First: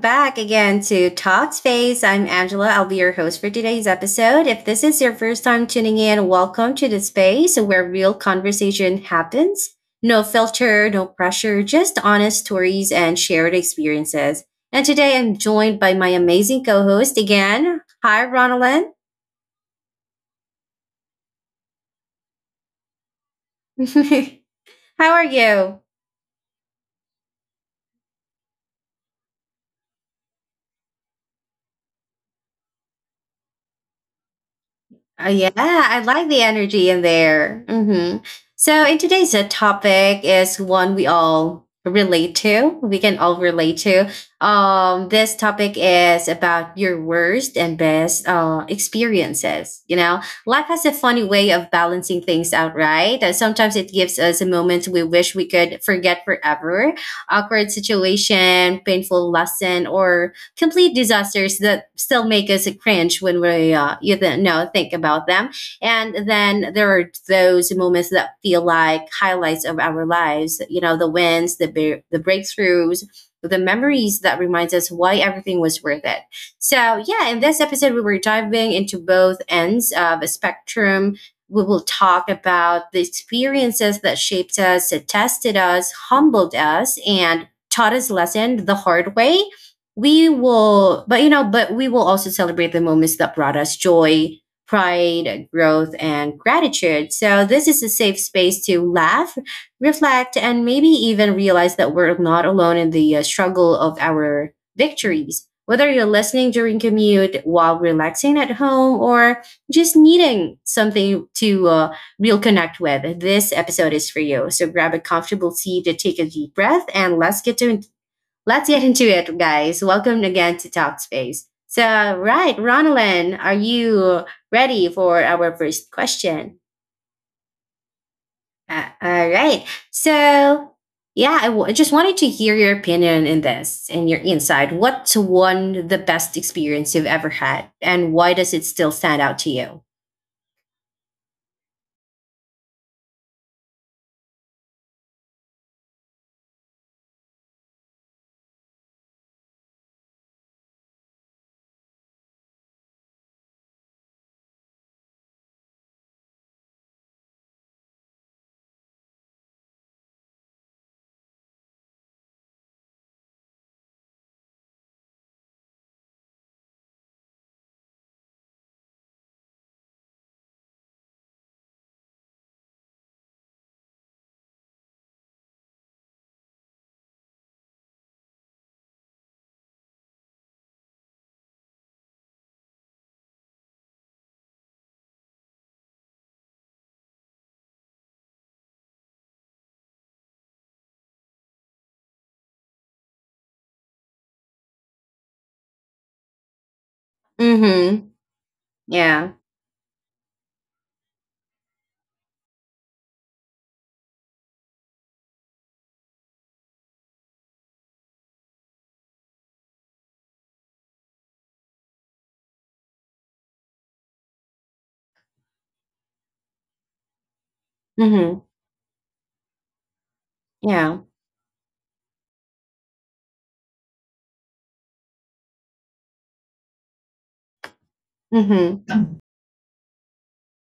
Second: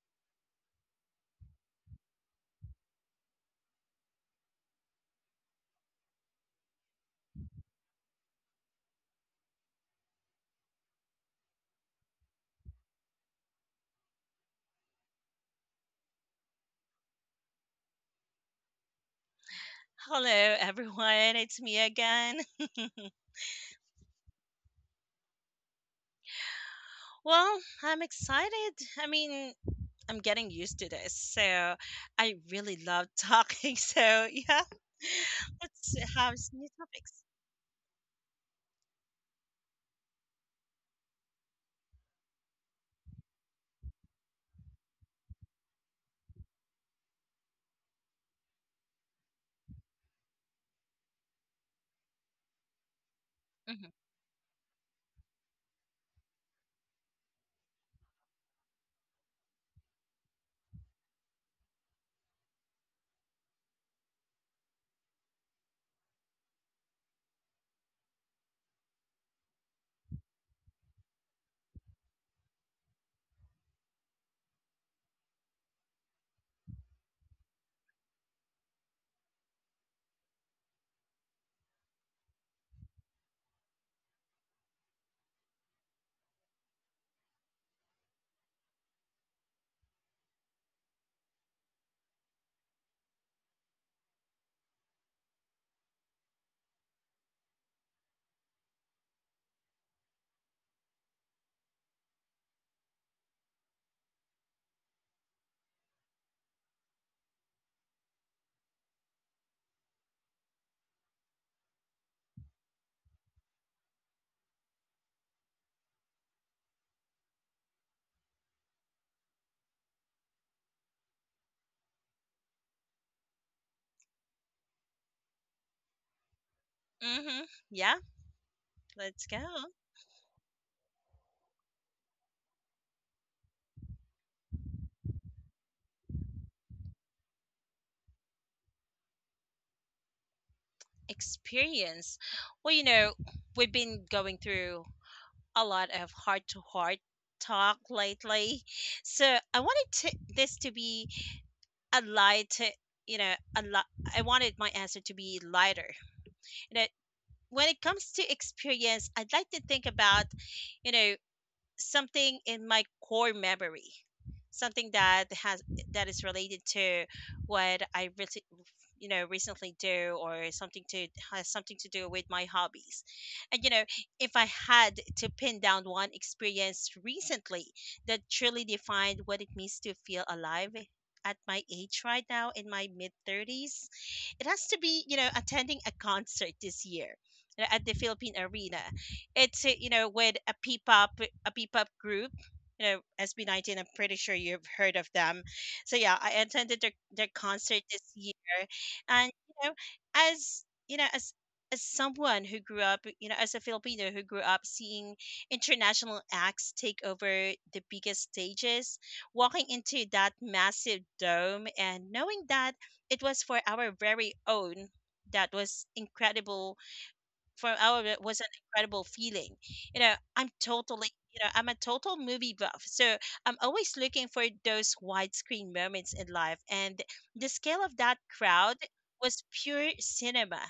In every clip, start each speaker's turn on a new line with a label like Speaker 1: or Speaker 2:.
Speaker 1: back again to Talkspace. I'm Angela. I'll be your host for today's episode. If this is your first time tuning in, welcome to the space where real conversation happens. No filter, no pressure, just honest stories and shared experiences. And today I'm joined by my amazing co host again. Hi, Ronalyn.
Speaker 2: Hello, everyone. It's me again.
Speaker 1: How are you?
Speaker 2: Well, I'm excited. I mean, I'm getting used to this. So I really love talking. So, yeah,
Speaker 1: Oh, yeah,
Speaker 2: let's
Speaker 1: I like
Speaker 2: have
Speaker 1: the
Speaker 2: some new
Speaker 1: energy in
Speaker 2: topics.
Speaker 1: there. So, in today's topic is one we all relate to. This topic is about your worst and best experiences. You know, life has a funny way of balancing things out, right? Sometimes it gives us a moment we wish we could forget forever, awkward situation, painful lesson, or complete disasters that still make us cringe when we you know think about them. And then there are those moments that feel like highlights of our lives. You know, the wins, the breakthroughs, the memories that reminds us why everything was worth it. So yeah, in this episode we were diving into both ends of a spectrum. We will talk about the experiences that shaped us, tested us, humbled us, and taught us lessons the hard way. We will but you know but we will also celebrate the moments that brought us joy, pride, growth and gratitude. So this is a safe space to laugh, reflect and maybe even realize that we're not alone in the struggle of our victories. Whether you're listening during commute, while relaxing at home or just needing something to real connect with, this episode is for you. So grab a comfortable seat, take a deep breath and let's get into it, guys. Welcome again to Talk Space. So, right, Ronalyn, are you ready for our first question?
Speaker 2: hmm hmm Yeah, let's
Speaker 1: All
Speaker 2: go.
Speaker 1: right. So, yeah, I just wanted to hear your opinion in this and your insight. What's one the best experience you've ever had, and why does it still stand out to you?
Speaker 2: Experience. Well, you know, we've been going through a lot of heart to heart talk lately. So I wanted to, this to be a light, you know, a lot. I wanted my answer to be lighter when it comes to experience, I'd like to think about, you know, something in my core memory, something that is related to what I really, you know, recently do, or something to has something to do with my hobbies. And, you know, if I had to pin down one experience recently that truly defined what it means to feel alive at my age right now in my mid 30s, it has to be, you know, attending a concert this year, you know, at the Philippine Arena. It's you know, with a p-pop, a p-pop group, you know, SB19. I'm pretty sure you've heard of them. So yeah, I attended their concert this
Speaker 1: Mm-hmm.
Speaker 2: year. And
Speaker 1: Yeah.
Speaker 2: you know, as you know as as someone who grew up, you know, as a Filipino who grew up seeing international acts take over the biggest stages, walking into that massive dome and knowing that it was for our very own, that was incredible. For our It was
Speaker 1: Mm-hmm.
Speaker 2: an incredible feeling. You know, I'm
Speaker 1: Yeah.
Speaker 2: totally, you know, I'm a total movie buff, so I'm always looking for those widescreen moments in life. And the scale of that crowd
Speaker 1: Mm-hmm.
Speaker 2: was pure cinema.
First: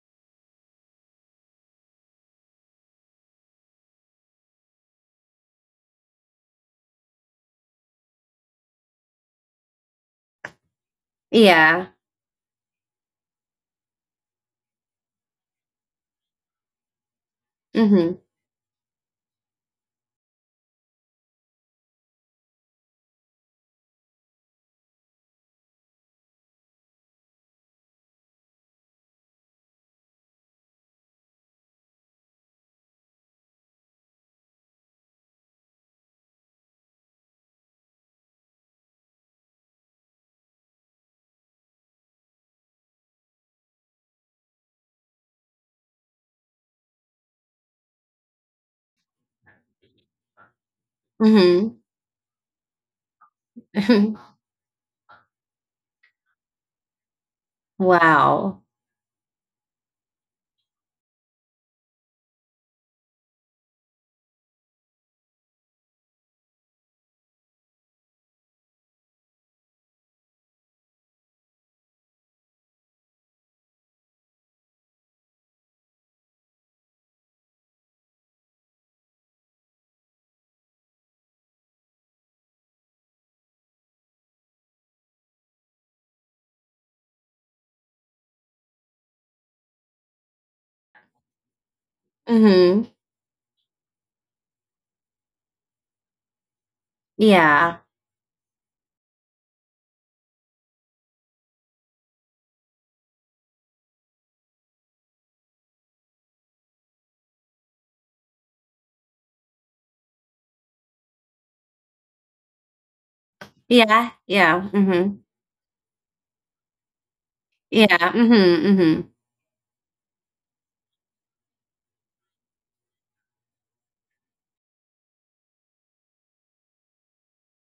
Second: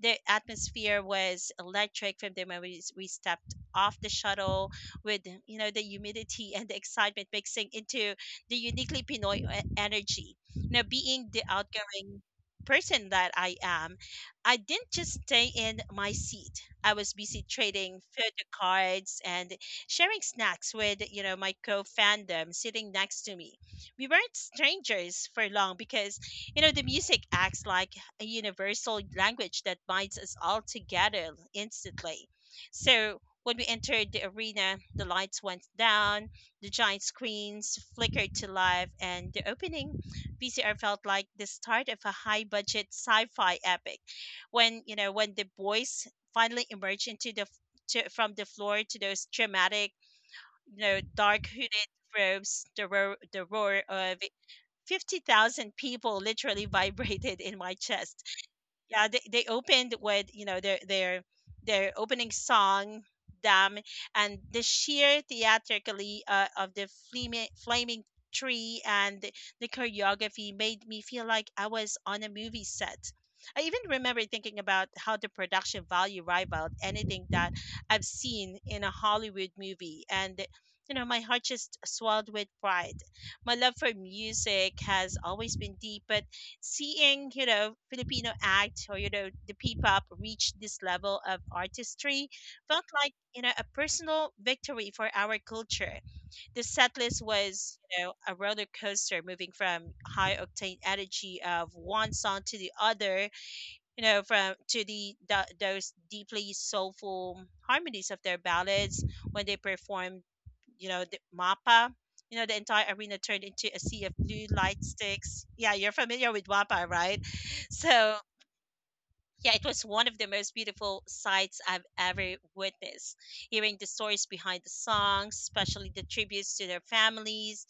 Speaker 2: The atmosphere was electric from the moment we stepped off the shuttle, with, you know, the humidity and the excitement mixing into the uniquely Pinoy energy. Now, being the
Speaker 1: Yeah.
Speaker 2: outgoing person that I am, I didn't just stay in my seat. I was busy trading
Speaker 1: Mm-hmm.
Speaker 2: photo cards and sharing snacks with, you know, my co-fandom sitting next to me. We weren't strangers for long because, you know, the music acts like a universal language that binds us all together instantly. So when we entered the arena, the lights went down, the giant screens flickered to life, and the opening VCR felt like the start of a high budget sci fi epic when, you know when the boys finally emerge into the from the floor to those dramatic, you know, dark
Speaker 1: Mm-hmm.
Speaker 2: hooded robes, the roar of 50,000 people literally vibrated in my chest.
Speaker 1: Wow.
Speaker 2: Yeah, they opened with, you know, their opening song, damn. And the sheer theatrically of the flaming tree and the choreography made me feel like I was on a movie set. I even remember thinking about how the production value rivaled anything that I've seen in a Hollywood movie. And you know, my heart just swelled with pride. My love for music has always been deep, but seeing, you know, Filipino acts, or you know, the P-pop reach this level of artistry, felt
Speaker 1: Mm-hmm.
Speaker 2: like, you know, a personal victory for our culture. The setlist was,
Speaker 1: Yeah.
Speaker 2: you know, a roller coaster, moving from high octane energy of one song to the other, you know, from to the those deeply soulful harmonies of their ballads. When they performed, you know, the MAPA, you know, the entire arena turned into a sea
Speaker 1: Yeah,
Speaker 2: of blue
Speaker 1: yeah,
Speaker 2: light
Speaker 1: mhm.
Speaker 2: sticks. Yeah, you're familiar with WAPA, right?
Speaker 1: Yeah,
Speaker 2: So,
Speaker 1: mhm, mhm.
Speaker 2: yeah, it was one of the most beautiful sights I've ever witnessed. Hearing the stories behind the songs, especially the tributes to their families,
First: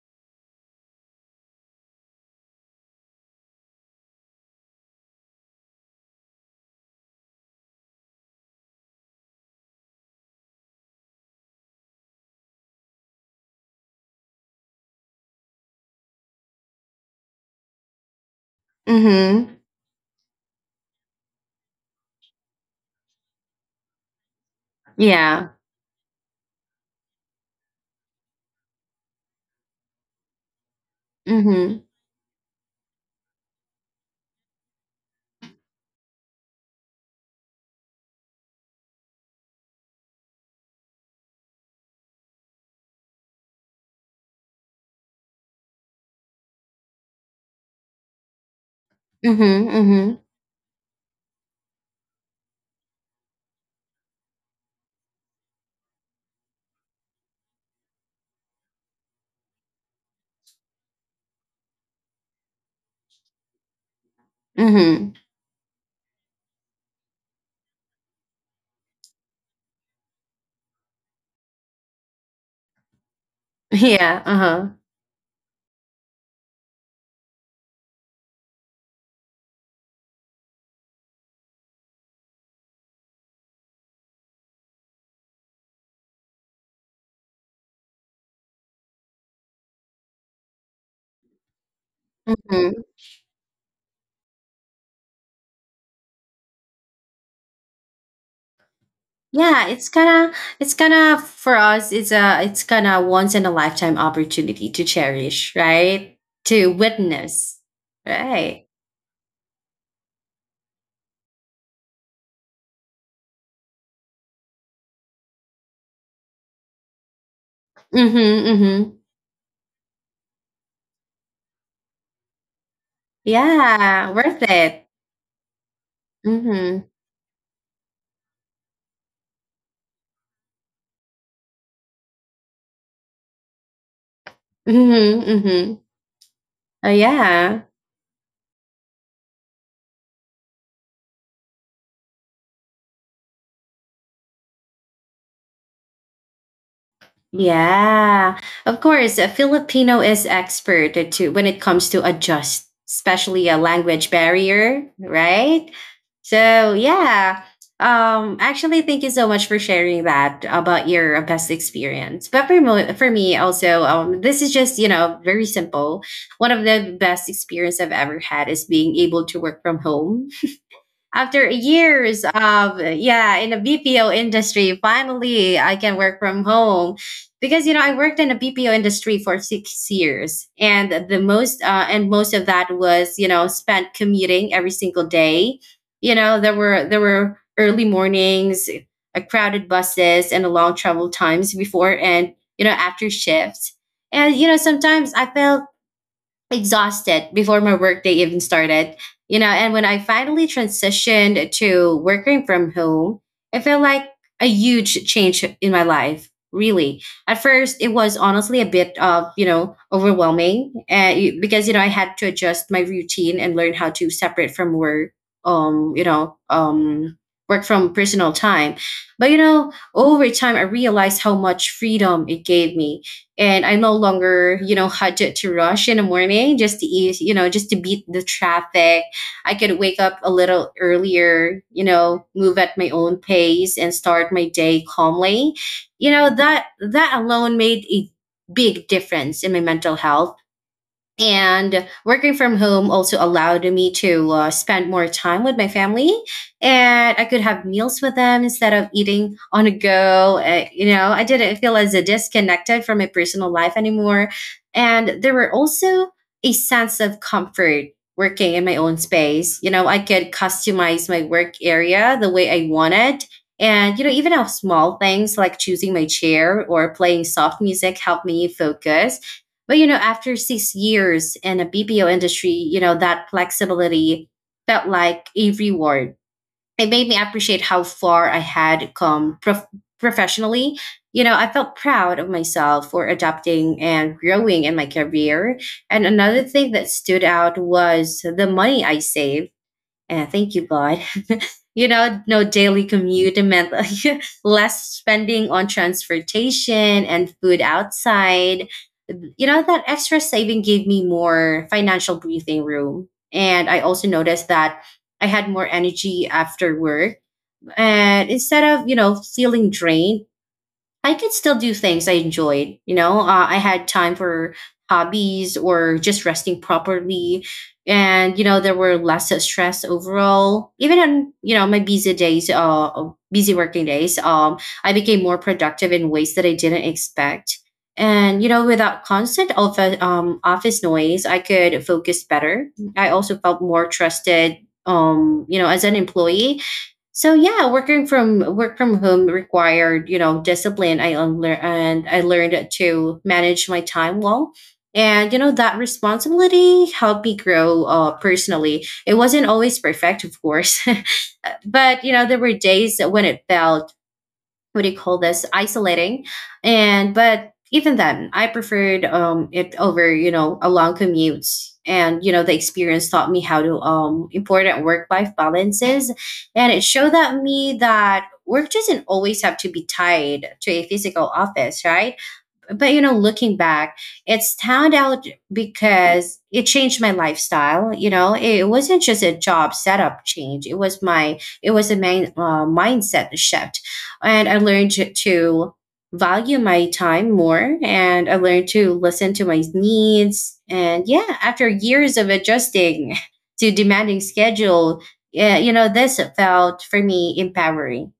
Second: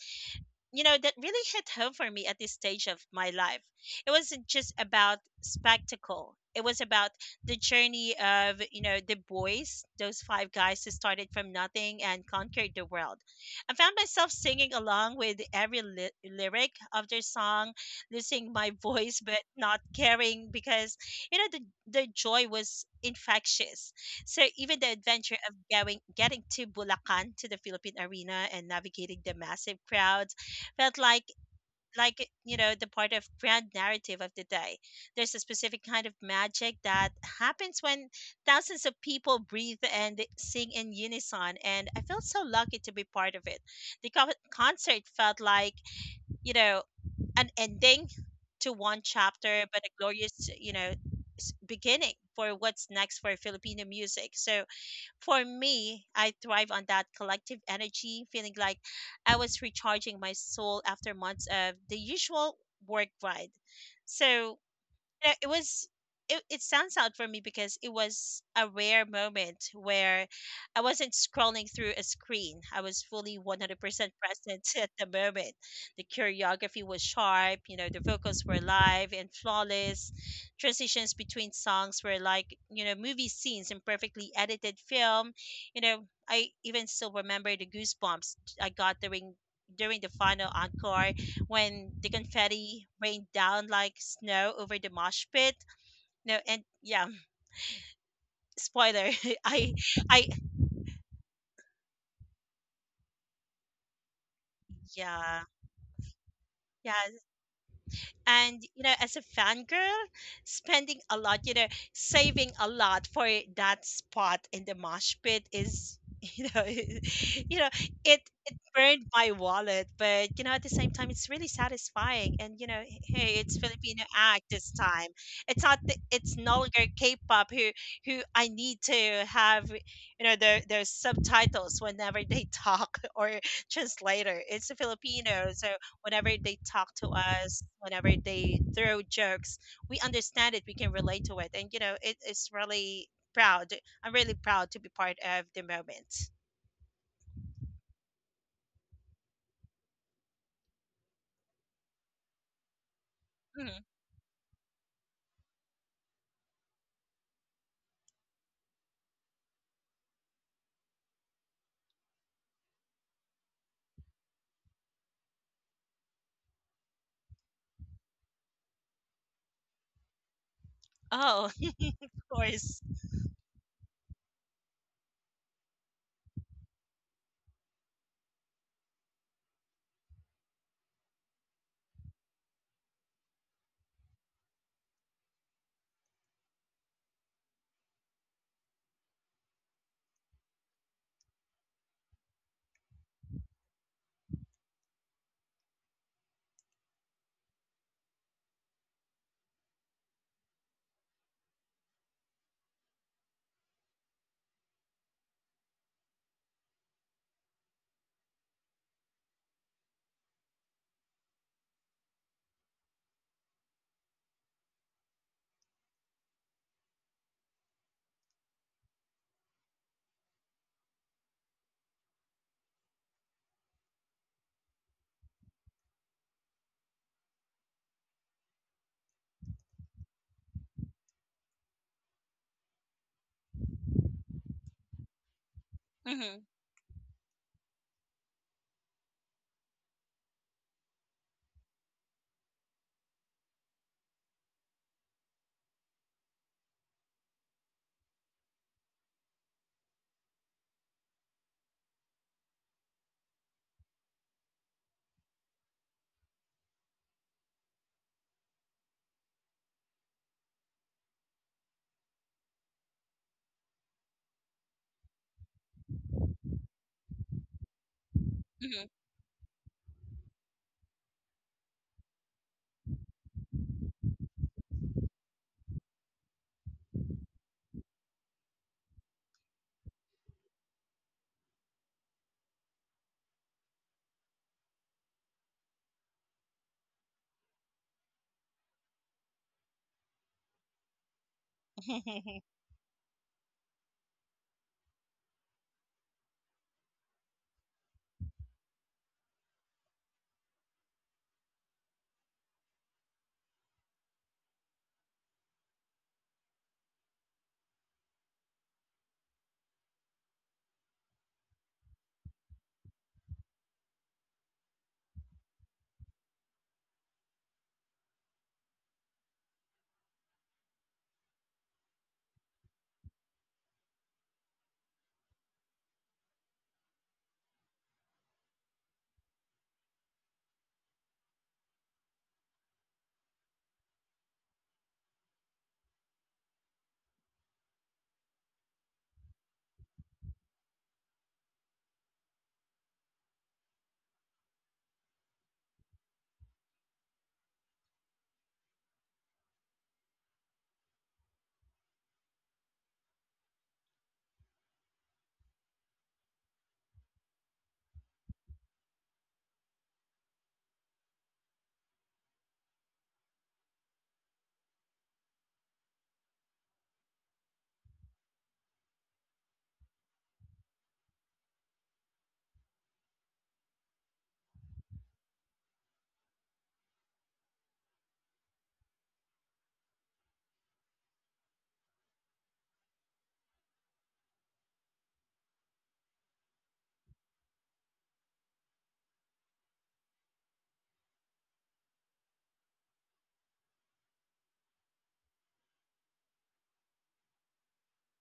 Speaker 2: you know, that really hit home for me at this stage of my life. It wasn't just about spectacle, it was about the journey of, you know, the boys, those five guys who started from nothing and conquered the world. I found myself singing along with every lyric of their song, losing my voice but
Speaker 1: Mhm.
Speaker 2: not caring because, you know, the joy was infectious. So even the adventure
Speaker 1: Yeah.
Speaker 2: of going getting to Bulacan to the Philippine Arena and navigating the massive crowds felt like,
Speaker 1: Mhm.
Speaker 2: you know, the part of grand narrative of the day. There's a specific kind of magic that happens when thousands of people breathe and sing in unison, and I felt so lucky to be part of it. The concert felt like, you know, an ending to one
Speaker 1: Mhm,
Speaker 2: chapter but a
Speaker 1: mhm,
Speaker 2: glorious, you know, beginning for what's next for Filipino music. So for me, I thrive on that collective energy, feeling like I was recharging my soul after months of the usual work grind. So
Speaker 1: mhm.
Speaker 2: it was, it stands out for me because it was a rare moment where I wasn't scrolling through a screen. I was fully 100%
Speaker 1: Yeah,
Speaker 2: present
Speaker 1: uh-huh.
Speaker 2: at the moment. The choreography was sharp, you know, the vocals were live and flawless. Transitions between songs were like, you know, movie scenes in perfectly edited film. You know, I even still remember the goosebumps I got during the final encore when the confetti
Speaker 1: Mhm.
Speaker 2: rained down like snow over the mosh pit. No, and yeah, spoiler. I,
Speaker 1: Yeah, it's
Speaker 2: I,
Speaker 1: kinda, for us, it's a it's kinda once in a lifetime opportunity to
Speaker 2: yeah,
Speaker 1: cherish, right? To
Speaker 2: yeah.
Speaker 1: witness.
Speaker 2: And
Speaker 1: Right.
Speaker 2: you know, as a fangirl, spending a lot you know saving a lot for that spot in the mosh pit is, you know, you know,
Speaker 1: Mhm,
Speaker 2: it
Speaker 1: mhm.
Speaker 2: burned my wallet, but you know, at the same time it's really satisfying. And you know, hey, it's Filipino
Speaker 1: Yeah,
Speaker 2: act
Speaker 1: worth
Speaker 2: this
Speaker 1: it.
Speaker 2: time. It's not the, It's no longer
Speaker 1: Mhm.
Speaker 2: k-pop, who, I need to have, you know, their subtitles whenever they talk, or translator. It's a
Speaker 1: Mhm,
Speaker 2: Filipino,
Speaker 1: mhm.
Speaker 2: so whenever they
Speaker 1: Oh
Speaker 2: talk to us,
Speaker 1: yeah.
Speaker 2: whenever they throw jokes, we understand it, we can relate to it. And, you know, it's really proud. I'm really proud to be part of the moment.
Speaker 1: Yeah, of course. Filipino is expert to when it comes to adjust, especially a
Speaker 2: Mhm.
Speaker 1: language barrier, right? So yeah. Actually, thank you so much for sharing that about your best experience. But for me also, this is just you know very simple. One of the best experience I've ever had is being able to work from home after
Speaker 2: Oh,
Speaker 1: years
Speaker 2: of course.
Speaker 1: of yeah in a BPO industry, finally I can work from home, because you know I worked in a BPO industry for six years, and the most and most of that was you know spent commuting every single day. You know there were early mornings, crowded buses, and long travel times before and you know after shifts. And you know sometimes I felt exhausted before my workday even started. You know, and when I finally transitioned to working from home, it felt like a huge change in my life. Really, at first, it was honestly a bit of you know overwhelming, and because you know I had to adjust my routine and learn how to separate from work, um, you know, um, work from personal time. But you know, over time, I realized how much freedom it gave me, and I no longer, you know, budget to rush in the morning just to ease, you know, just to beat the traffic. I could wake up a little earlier, you know, move at my own pace and start my day calmly. You know,
Speaker 2: hmm
Speaker 1: that alone made a big difference in my mental health. And working from home also allowed me to spend more time with my family, and I could have meals with them instead of eating on a go. You know, I didn't feel as disconnected from my personal life anymore. And there were also a sense of comfort working in my own space. You know, I could customize my work area the way I wanted. And, you know, even how small things like choosing my chair or playing soft music helped me focus. But you know, after six years in a BPO industry, you know, that flexibility felt like a reward. It made me appreciate how far I had come professionally. You know, I felt proud of myself for adapting and growing in my career. And another thing that stood out was the money I saved. And thank you, God, you know, no daily commute, it meant less spending on transportation and food outside. You know, that extra saving gave me more financial breathing room. And I also noticed that I had more energy after work. And instead of, you know, feeling drained, I could still do things I enjoyed. You know, I had time for hobbies or just resting properly. And, you know, there were less stress overall. Even on, you know, my busy days, busy working days, I became more productive in ways that I didn't expect. And, you know, without constant office, office noise, I could focus better. I also felt more trusted, you know, as an employee. So yeah, work from home required, you know, discipline. I unlearned and I learned to manage my time well. And you know, that responsibility helped me grow personally. It wasn't always perfect, of course. But you know, there were days when it felt, what do you call this, isolating. And but even then I preferred, um, it over you know a long commute. And you know the experience taught me how to important work life balances, and it showed that me that work doesn't always have to be tied to a physical office, right? But you know, looking back, it's turned out, because it changed my lifestyle. You know, it wasn't just a job setup change, it was a main mindset shift. And I learned to value my time more, and I learned to listen to my needs. And yeah, after years of adjusting to demanding schedule, yeah, you know, this felt for me empowering.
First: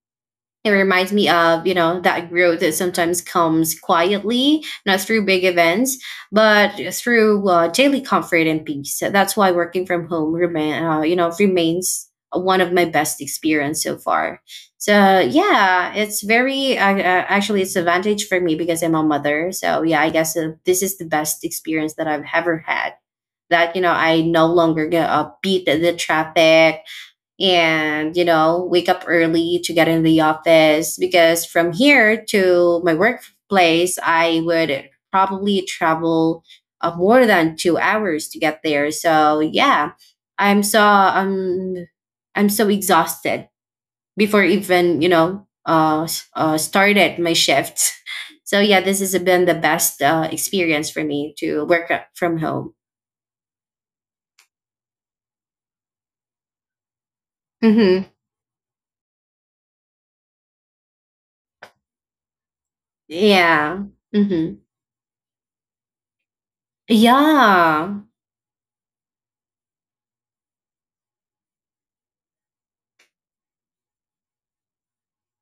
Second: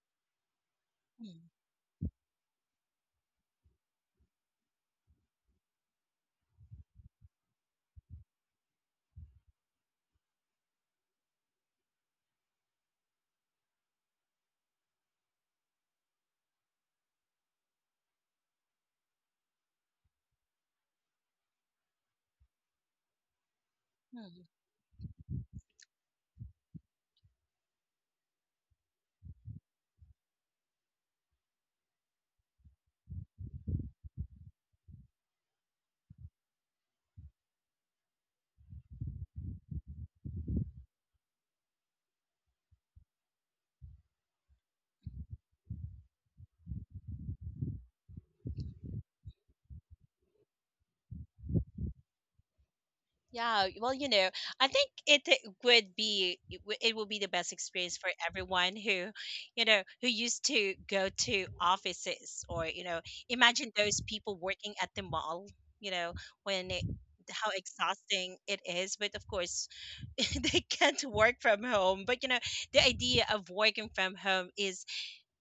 Speaker 1: It reminds me
Speaker 2: hmm
Speaker 1: of, you know, that growth that sometimes comes quietly, not through big events, but through daily comfort and peace. So that's why working from home remains one of my best experience so far. So yeah, it's very actually it's advantage for me because I'm a mother. So yeah, I guess this is the best experience that I've ever had. That you know, I no longer get beat the traffic and you know wake up early to get in the office, because from here to my workplace I would probably travel more than two hours to get there. So yeah, i'm so um I'm so exhausted before even you know started my shift. So yeah, this has been the best experience for me to work from home.
Speaker 2: Yeah, well, you know, I think it would be it will be the best experience
Speaker 1: Hmm
Speaker 2: for everyone who, you know, who used to go to offices, or, you know, imagine
Speaker 1: Yeah.
Speaker 2: those people
Speaker 1: hmm
Speaker 2: working at the mall, you know, when it, how
Speaker 1: Yeah.
Speaker 2: exhausting it is. But of course, they can't work from home. But you know, the idea of working from home is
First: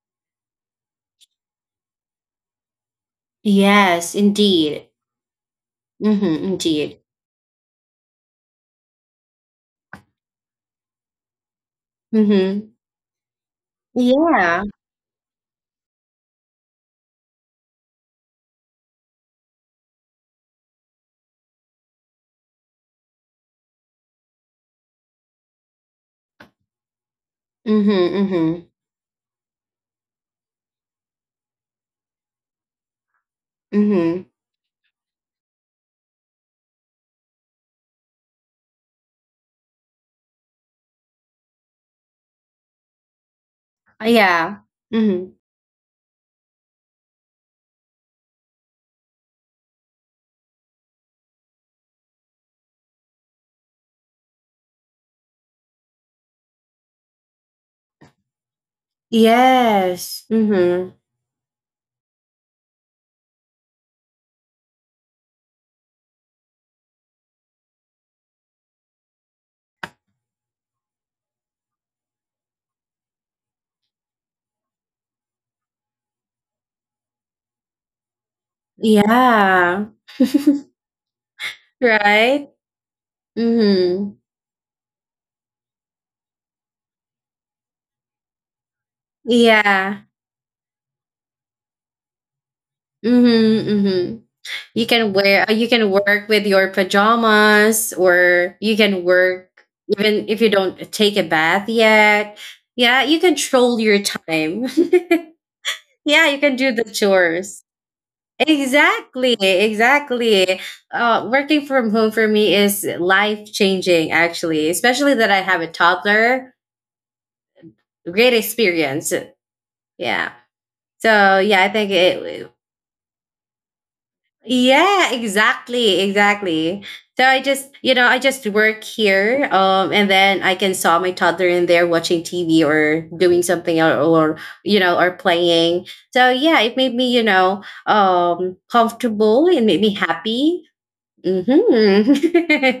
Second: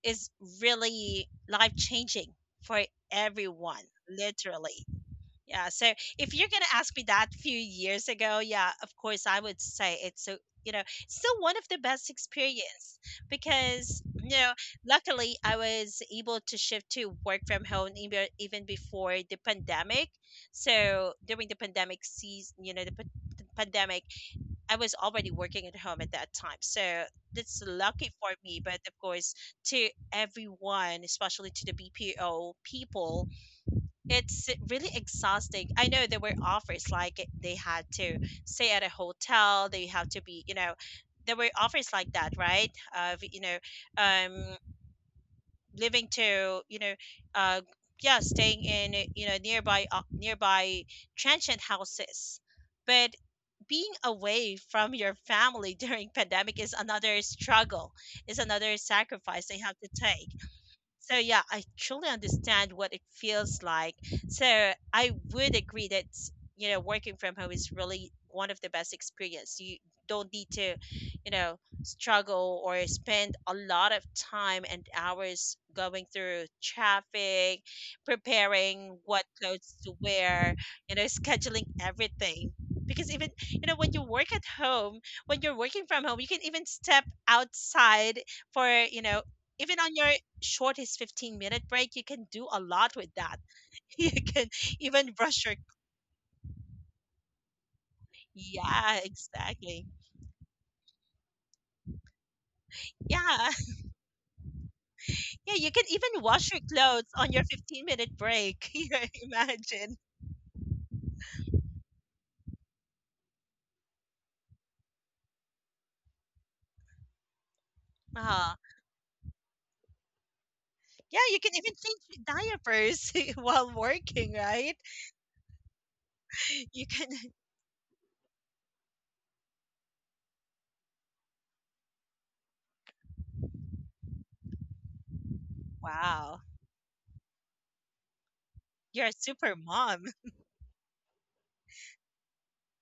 Speaker 2: is really life changing for everyone,
Speaker 1: Yes,
Speaker 2: literally.
Speaker 1: indeed.
Speaker 2: Yeah. So if
Speaker 1: Mm-hmm,
Speaker 2: you're gonna ask
Speaker 1: indeed.
Speaker 2: me that few years ago, yeah, of course I would say it's a, you know, still one of the best
Speaker 1: Mm-hmm.
Speaker 2: experience, because you know,
Speaker 1: Yeah.
Speaker 2: luckily I was able to shift to work from home, even before the pandemic. So during the pandemic season, you know, the pandemic, I was already working at home at that time. So that's
Speaker 1: Mm-hmm,
Speaker 2: lucky for
Speaker 1: mm-hmm,
Speaker 2: me. But of course, to everyone, especially to the BPO people,
Speaker 1: mm-hmm.
Speaker 2: it's really exhausting. I know there were offers like they had to stay at a hotel, they have to be, you know, there were offers like that, right? Of, you know, um,
Speaker 1: Yeah. Mm-hmm.
Speaker 2: living to, you know, uh, yeah, staying in, you know, nearby, nearby transient houses. But being away from your family during pandemic is another struggle, is another sacrifice they have to
Speaker 1: Yes.
Speaker 2: take.
Speaker 1: Mm-hmm.
Speaker 2: So yeah, I truly understand what it feels like. So I would agree that, you know, working from home is really one of the best experience. You don't need to, you know, struggle or spend a lot of time and hours going through traffic, preparing what clothes
Speaker 1: Yeah.
Speaker 2: to wear, you know, scheduling
Speaker 1: Right?
Speaker 2: everything. Because even, you know, when you
Speaker 1: Mm-hmm.
Speaker 2: work at home, when you're working from home, you can even step outside for, you know, even on
Speaker 1: Yeah.
Speaker 2: your shortest 15-minute break, you can do a lot with that.
Speaker 1: Mm-hmm,
Speaker 2: You
Speaker 1: mm-hmm.
Speaker 2: can
Speaker 1: You can
Speaker 2: even brush
Speaker 1: wear,
Speaker 2: your,
Speaker 1: you can work with your pajamas, or you
Speaker 2: yeah,
Speaker 1: can work
Speaker 2: exactly.
Speaker 1: even if you don't take a bath yet. Yeah, you
Speaker 2: Yeah.
Speaker 1: control your time.
Speaker 2: Yeah, you can even
Speaker 1: Yeah, you
Speaker 2: wash
Speaker 1: can
Speaker 2: your
Speaker 1: do the
Speaker 2: clothes on your
Speaker 1: chores.
Speaker 2: 15-minute break. Yeah,
Speaker 1: Exactly,
Speaker 2: imagine.
Speaker 1: exactly. Working from home for me is life changing, actually, especially that I have a toddler. Great
Speaker 2: Uh,
Speaker 1: experience. Yeah.
Speaker 2: yeah, you
Speaker 1: So,
Speaker 2: can
Speaker 1: yeah,
Speaker 2: even change diapers while working, right?
Speaker 1: yeah, exactly, exactly.
Speaker 2: You can,
Speaker 1: So I just, you know, I just work here, and then I can saw my toddler in there watching TV or doing something, or you know, or playing. So
Speaker 2: wow.
Speaker 1: yeah, it made me, you know,
Speaker 2: You're a
Speaker 1: comfortable.
Speaker 2: super
Speaker 1: It made me
Speaker 2: mom.
Speaker 1: happy. Hmm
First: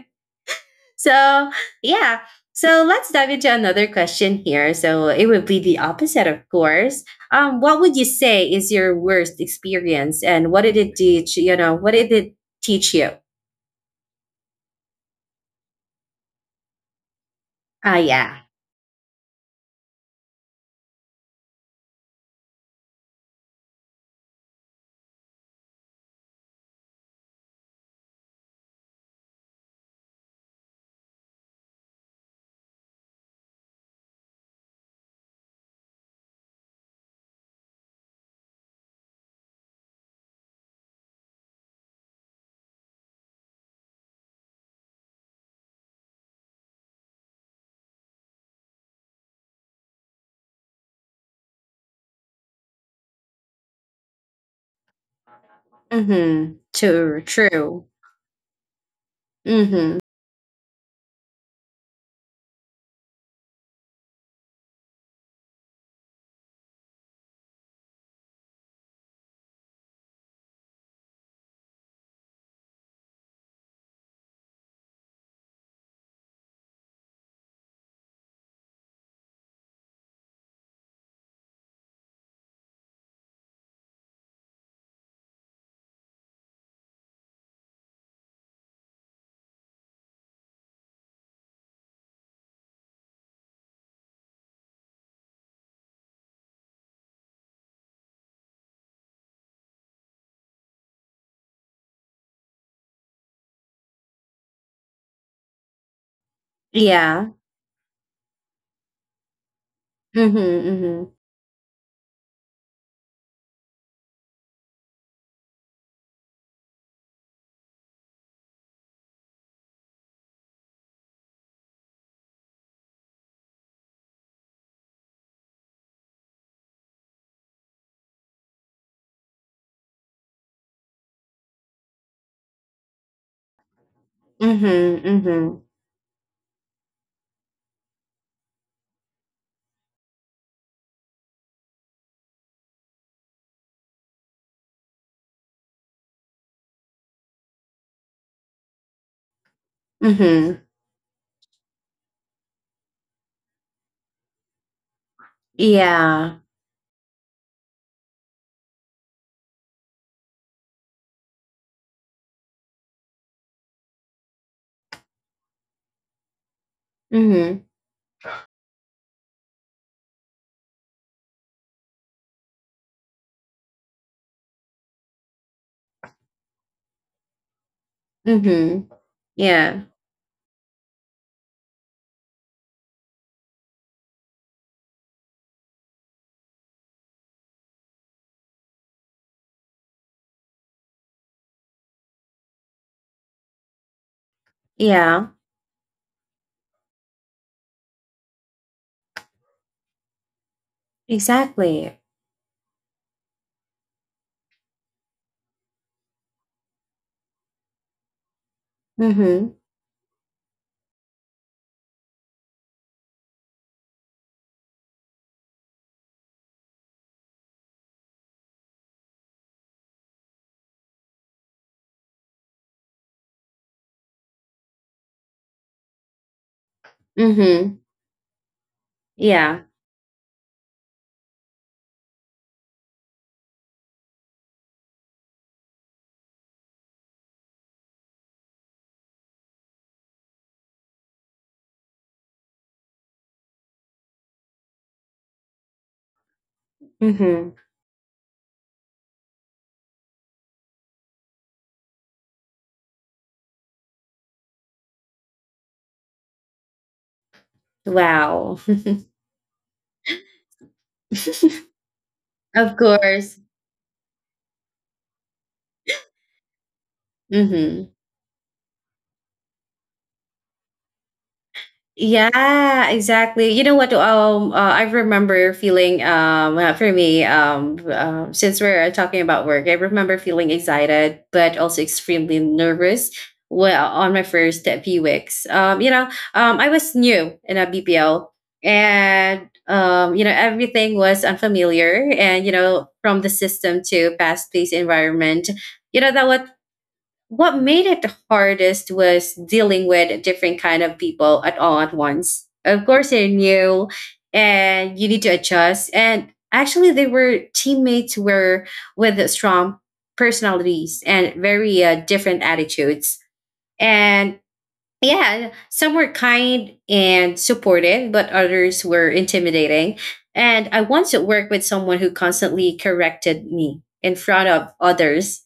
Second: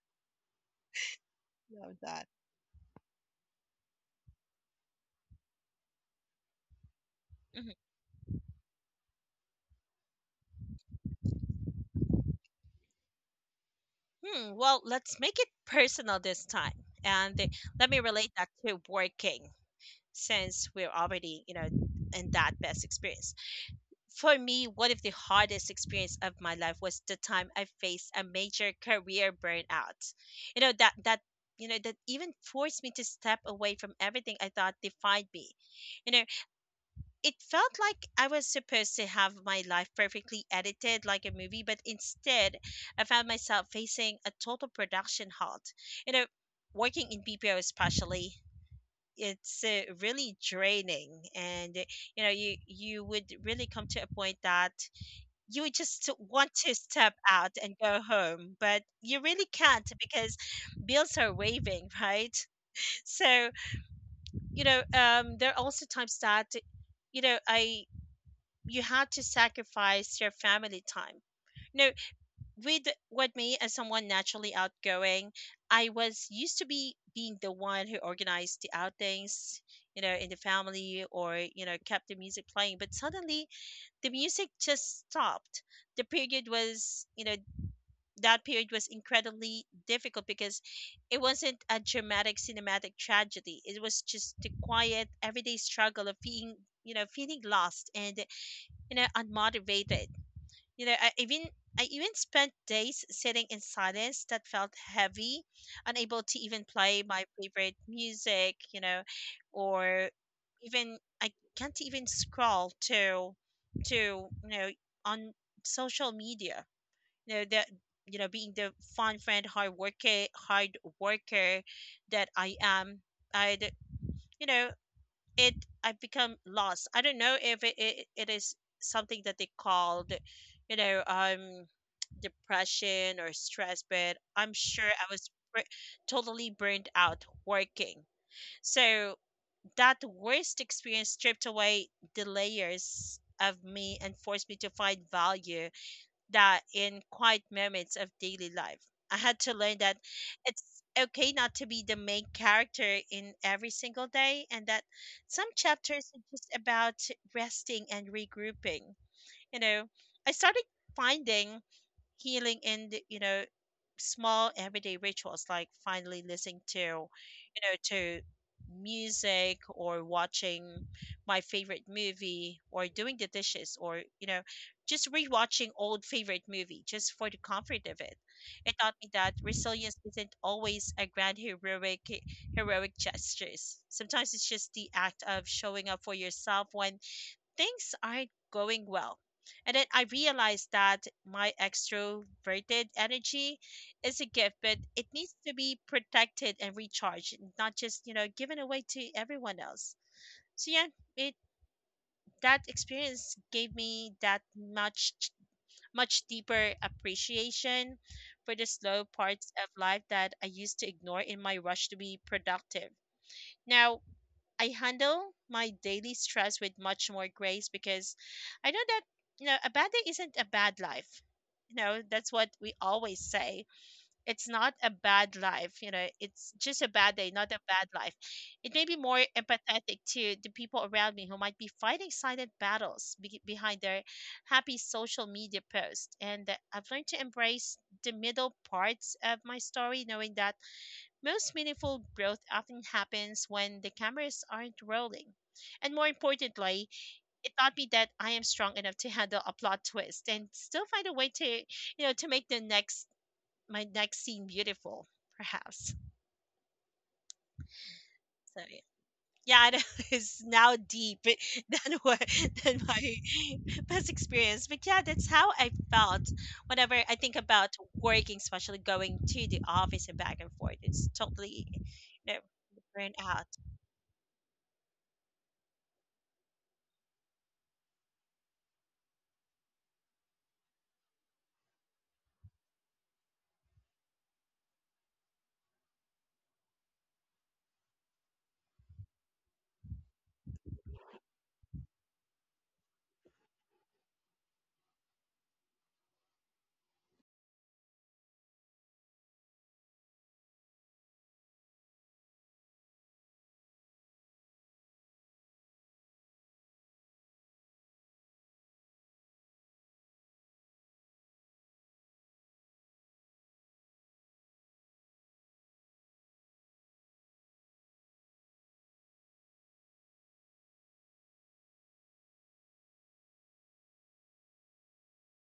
Speaker 1: So,
Speaker 2: Love
Speaker 1: yeah.
Speaker 2: that.
Speaker 1: So let's dive into another question here. So it would be the opposite, of course.
Speaker 2: Mhm.
Speaker 1: What would you say is your worst experience, and what did it teach? You know, what did it teach you?
Speaker 2: Hmm, well, let's make it personal this time. And let
Speaker 1: Ah,
Speaker 2: me relate
Speaker 1: yeah.
Speaker 2: that to working, since we're already, you know, in that best experience. For me, one of the hardest experience of my life was the time I faced a major career burnout. You know, that that you know that even forced me to step away from everything I thought defined me. You know, it felt like I was supposed to have my life perfectly edited like a movie, but instead I found myself facing a total production halt. You know, working in BPO especially, it's really draining and you would really come to a point that you would just want
Speaker 1: Mm-hmm.
Speaker 2: to step
Speaker 1: True.
Speaker 2: out and
Speaker 1: True.
Speaker 2: go home, but you really can't
Speaker 1: Mm-hmm.
Speaker 2: because bills are waving, right? So there are also times that you know I you had to sacrifice your family time. No, with with me as someone naturally outgoing, I was used to be being the one who organized the outings, in the family or kept the music playing. But suddenly the music just stopped. The period was, you know, that period was incredibly difficult because it wasn't a dramatic cinematic tragedy. It was just the quiet everyday struggle of being feeling lost and unmotivated. you know, I even I even spent days sitting in silence that felt heavy, unable to even play my
Speaker 1: Yeah.
Speaker 2: favorite music, or
Speaker 1: Mm-hmm.
Speaker 2: even
Speaker 1: Mm-hmm.
Speaker 2: I can't even scroll to to you know on social media. You know that you know being the fun friend, hard worker, that I am, I would you know it I've become lost. I don't know if it is something that they called, you know, um, depression or stress, but I'm sure I
Speaker 1: Mm-hmm.
Speaker 2: was
Speaker 1: Mm-hmm.
Speaker 2: totally burned out working. So that worst experience stripped away the layers of me and forced me to find value that in quiet moments of daily life. I had to learn that
Speaker 1: Mm-hmm.
Speaker 2: it's okay not to be the main character in every single day, and that some chapters are
Speaker 1: Yeah.
Speaker 2: just about resting and regrouping. You know, I started finding healing in the, you know small everyday rituals, like finally listening to you
Speaker 1: Mm-hmm.
Speaker 2: know to music, or watching my favorite movie, or doing the dishes, or just rewatching old favorite movie just for the comfort of it. It taught
Speaker 1: Mm-hmm.
Speaker 2: me that
Speaker 1: Yeah.
Speaker 2: resilience isn't always a grand heroic gestures. Sometimes it's just the act of showing up for yourself when things aren't going well. And then I realized that my extroverted energy is a gift, but it
Speaker 1: Yeah.
Speaker 2: needs to be protected and recharged, and not just, given away to everyone else. So yeah, it
Speaker 1: Exactly.
Speaker 2: that experience gave me that much deeper appreciation for the slow parts
Speaker 1: Mm-hmm.
Speaker 2: of life that I used to ignore in my rush to be productive. Now, I handle my daily stress with much more grace because I know that a bad day isn't a bad life. That's what we always say. It's not a bad life, it's just a bad day, not a
Speaker 1: Mm-hmm.
Speaker 2: bad life. It may be more
Speaker 1: Yeah.
Speaker 2: empathetic to the people around me who might be fighting silent battles behind their happy social media post. And I've learned to embrace the middle parts of my story, knowing that most meaningful growth often happens when the cameras aren't rolling. And more importantly, it
Speaker 1: Mhm.
Speaker 2: taught me that I am strong enough to handle a plot twist and still find a way to, make the next my next scene beautiful, perhaps.
Speaker 1: Wow.
Speaker 2: So yeah. Yeah, I know, it's now deep than what
Speaker 1: Of
Speaker 2: than my
Speaker 1: course.
Speaker 2: past experience. But yeah, that's how I felt whenever I think about
Speaker 1: Mhm.
Speaker 2: working, especially going to the office and back and forth. It's totally, you know,
Speaker 1: Yeah,
Speaker 2: burn out.
Speaker 1: exactly. You know what? I remember feeling. For me, since we're talking about work, I remember feeling excited, but also extremely nervous. Well, on my first few weeks, I was new in a BPL, and everything was unfamiliar, and from the system to fast-paced environment, you know that what made it the hardest was dealing with different kind of people at all at once. Of course they're new and you need to adjust, and actually they were teammates were with strong personalities and very different attitudes. And yeah, some were kind and supportive, but others were intimidating. And I once worked with someone who constantly corrected me in front of others.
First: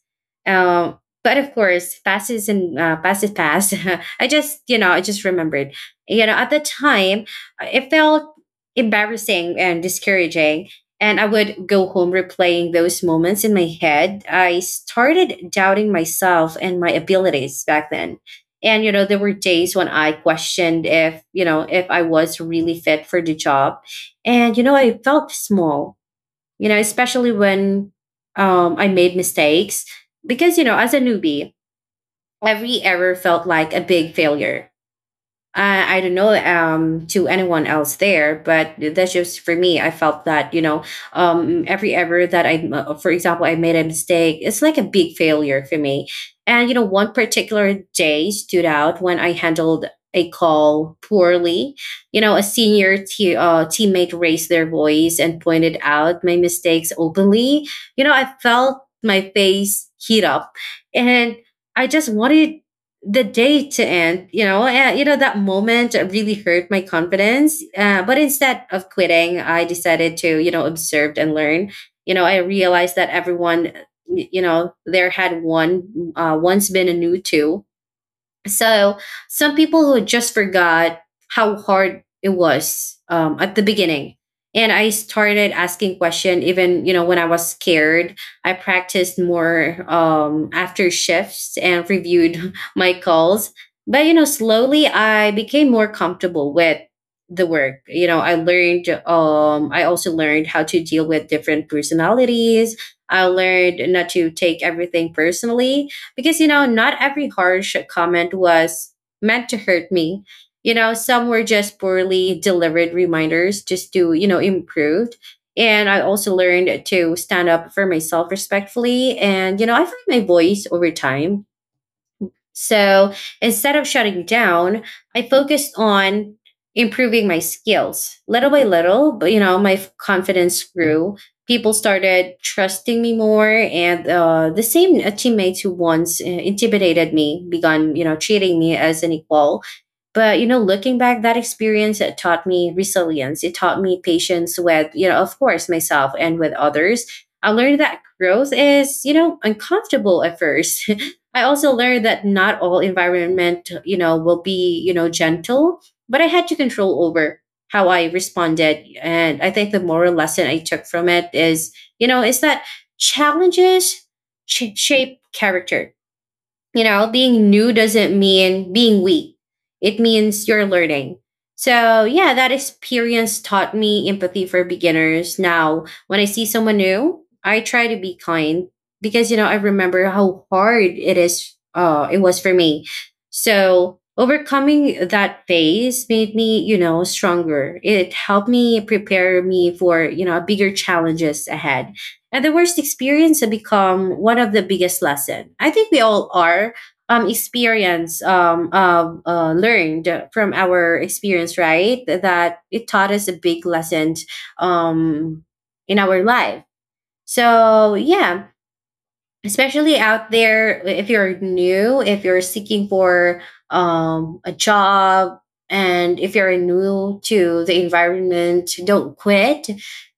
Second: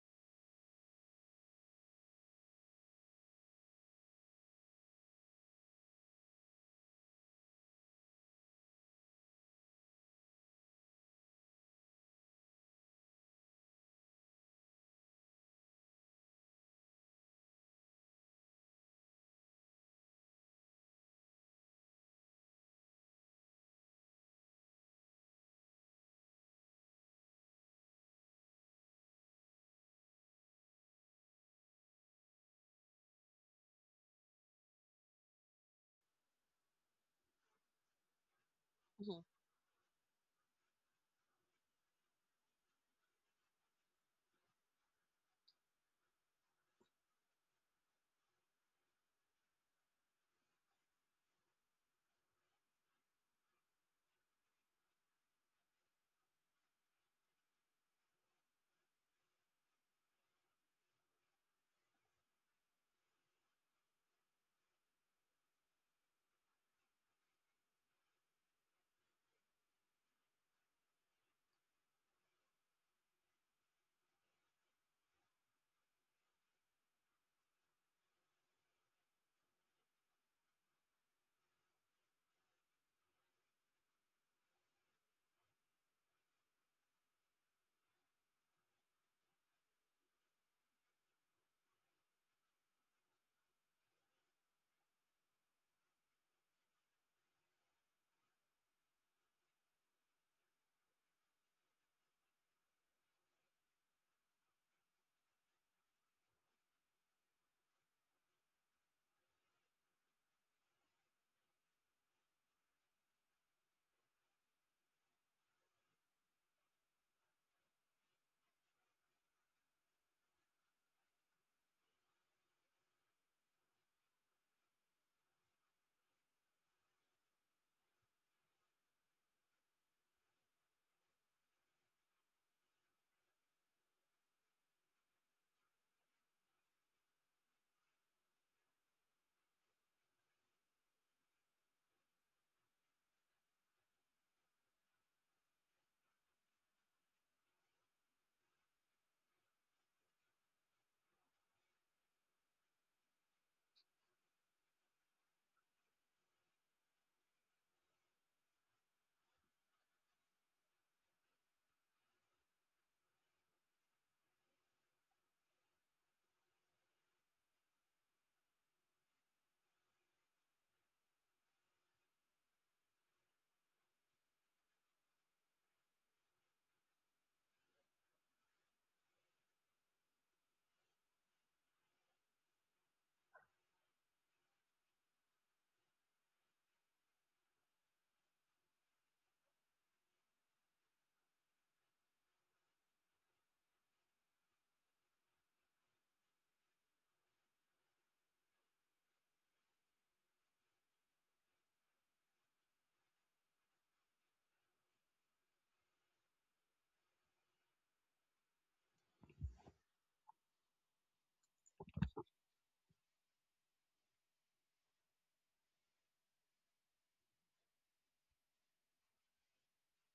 Speaker 1: Um, but of course, pass is pass. I just, I just remembered. You know, at the time, it felt embarrassing and discouraging. And I would go home replaying those moments in my head. I started doubting myself and my abilities back then, and, you know, there were days when I questioned if, you know, if I was really fit for the job. And, you know, I felt small, you know, especially when I made mistakes, because, you know, as a newbie, every error felt like a big failure. I don't know, to anyone else there, but that's just for me. I felt that, every ever that I, for example, I made a mistake, it's like a big failure for me. And, you know, one particular day stood out when I handled a call poorly. You know, a senior teammate raised their voice and pointed out my mistakes openly. You know, I felt my face heat up, and I just wanted the day to end, you know that moment really hurt my confidence. But instead of quitting, I decided to, you know, observe and learn. You know, I realized that everyone, you know, there had one once been a new two, so some people who just forgot how hard it was at the beginning. And I started asking question even, you know, when I was scared. I practiced more after shifts and reviewed my calls. But, you know, slowly I became more comfortable with the work. You know, I learned, I also learned how to deal with different personalities. I learned not to take everything personally because, you know, not every harsh comment was meant to hurt me. You know, some were just poorly delivered reminders just to, you know, improve. And I also learned to stand up for myself respectfully. And, you know, I found my voice over time, so instead of shutting down, I focused on improving my skills little by little, but you know, confidence grew. People started trusting me more, and the same teammates who once intimidated me began, you know, treating me as an equal. But you know, looking back, that experience it taught me resilience. It taught me patience with, you know, of course, myself and with others. I learned that growth is, you know, uncomfortable at first. I also learned that not all environment, you know, will be, you know, gentle, but I had to control over how I responded. And I think the moral lesson I took from it is, you know, is that challenges shape character. You know, being new doesn't mean being weak. It means you're learning. So, yeah, that experience taught me empathy for beginners. Now, when I see someone new, I try to be kind because, you know, I remember how hard it was for me. So, overcoming that phase made me, you know, stronger. It helped me prepare me for, you know, bigger challenges ahead. And the worst experience have become one of the biggest lesson. I think we all are experience learned from our experience, right? That it taught us a big lesson um in our life. So yeah, especially out there, if you're new, if you're seeking for a job, and if you're new to the environment, don't quit.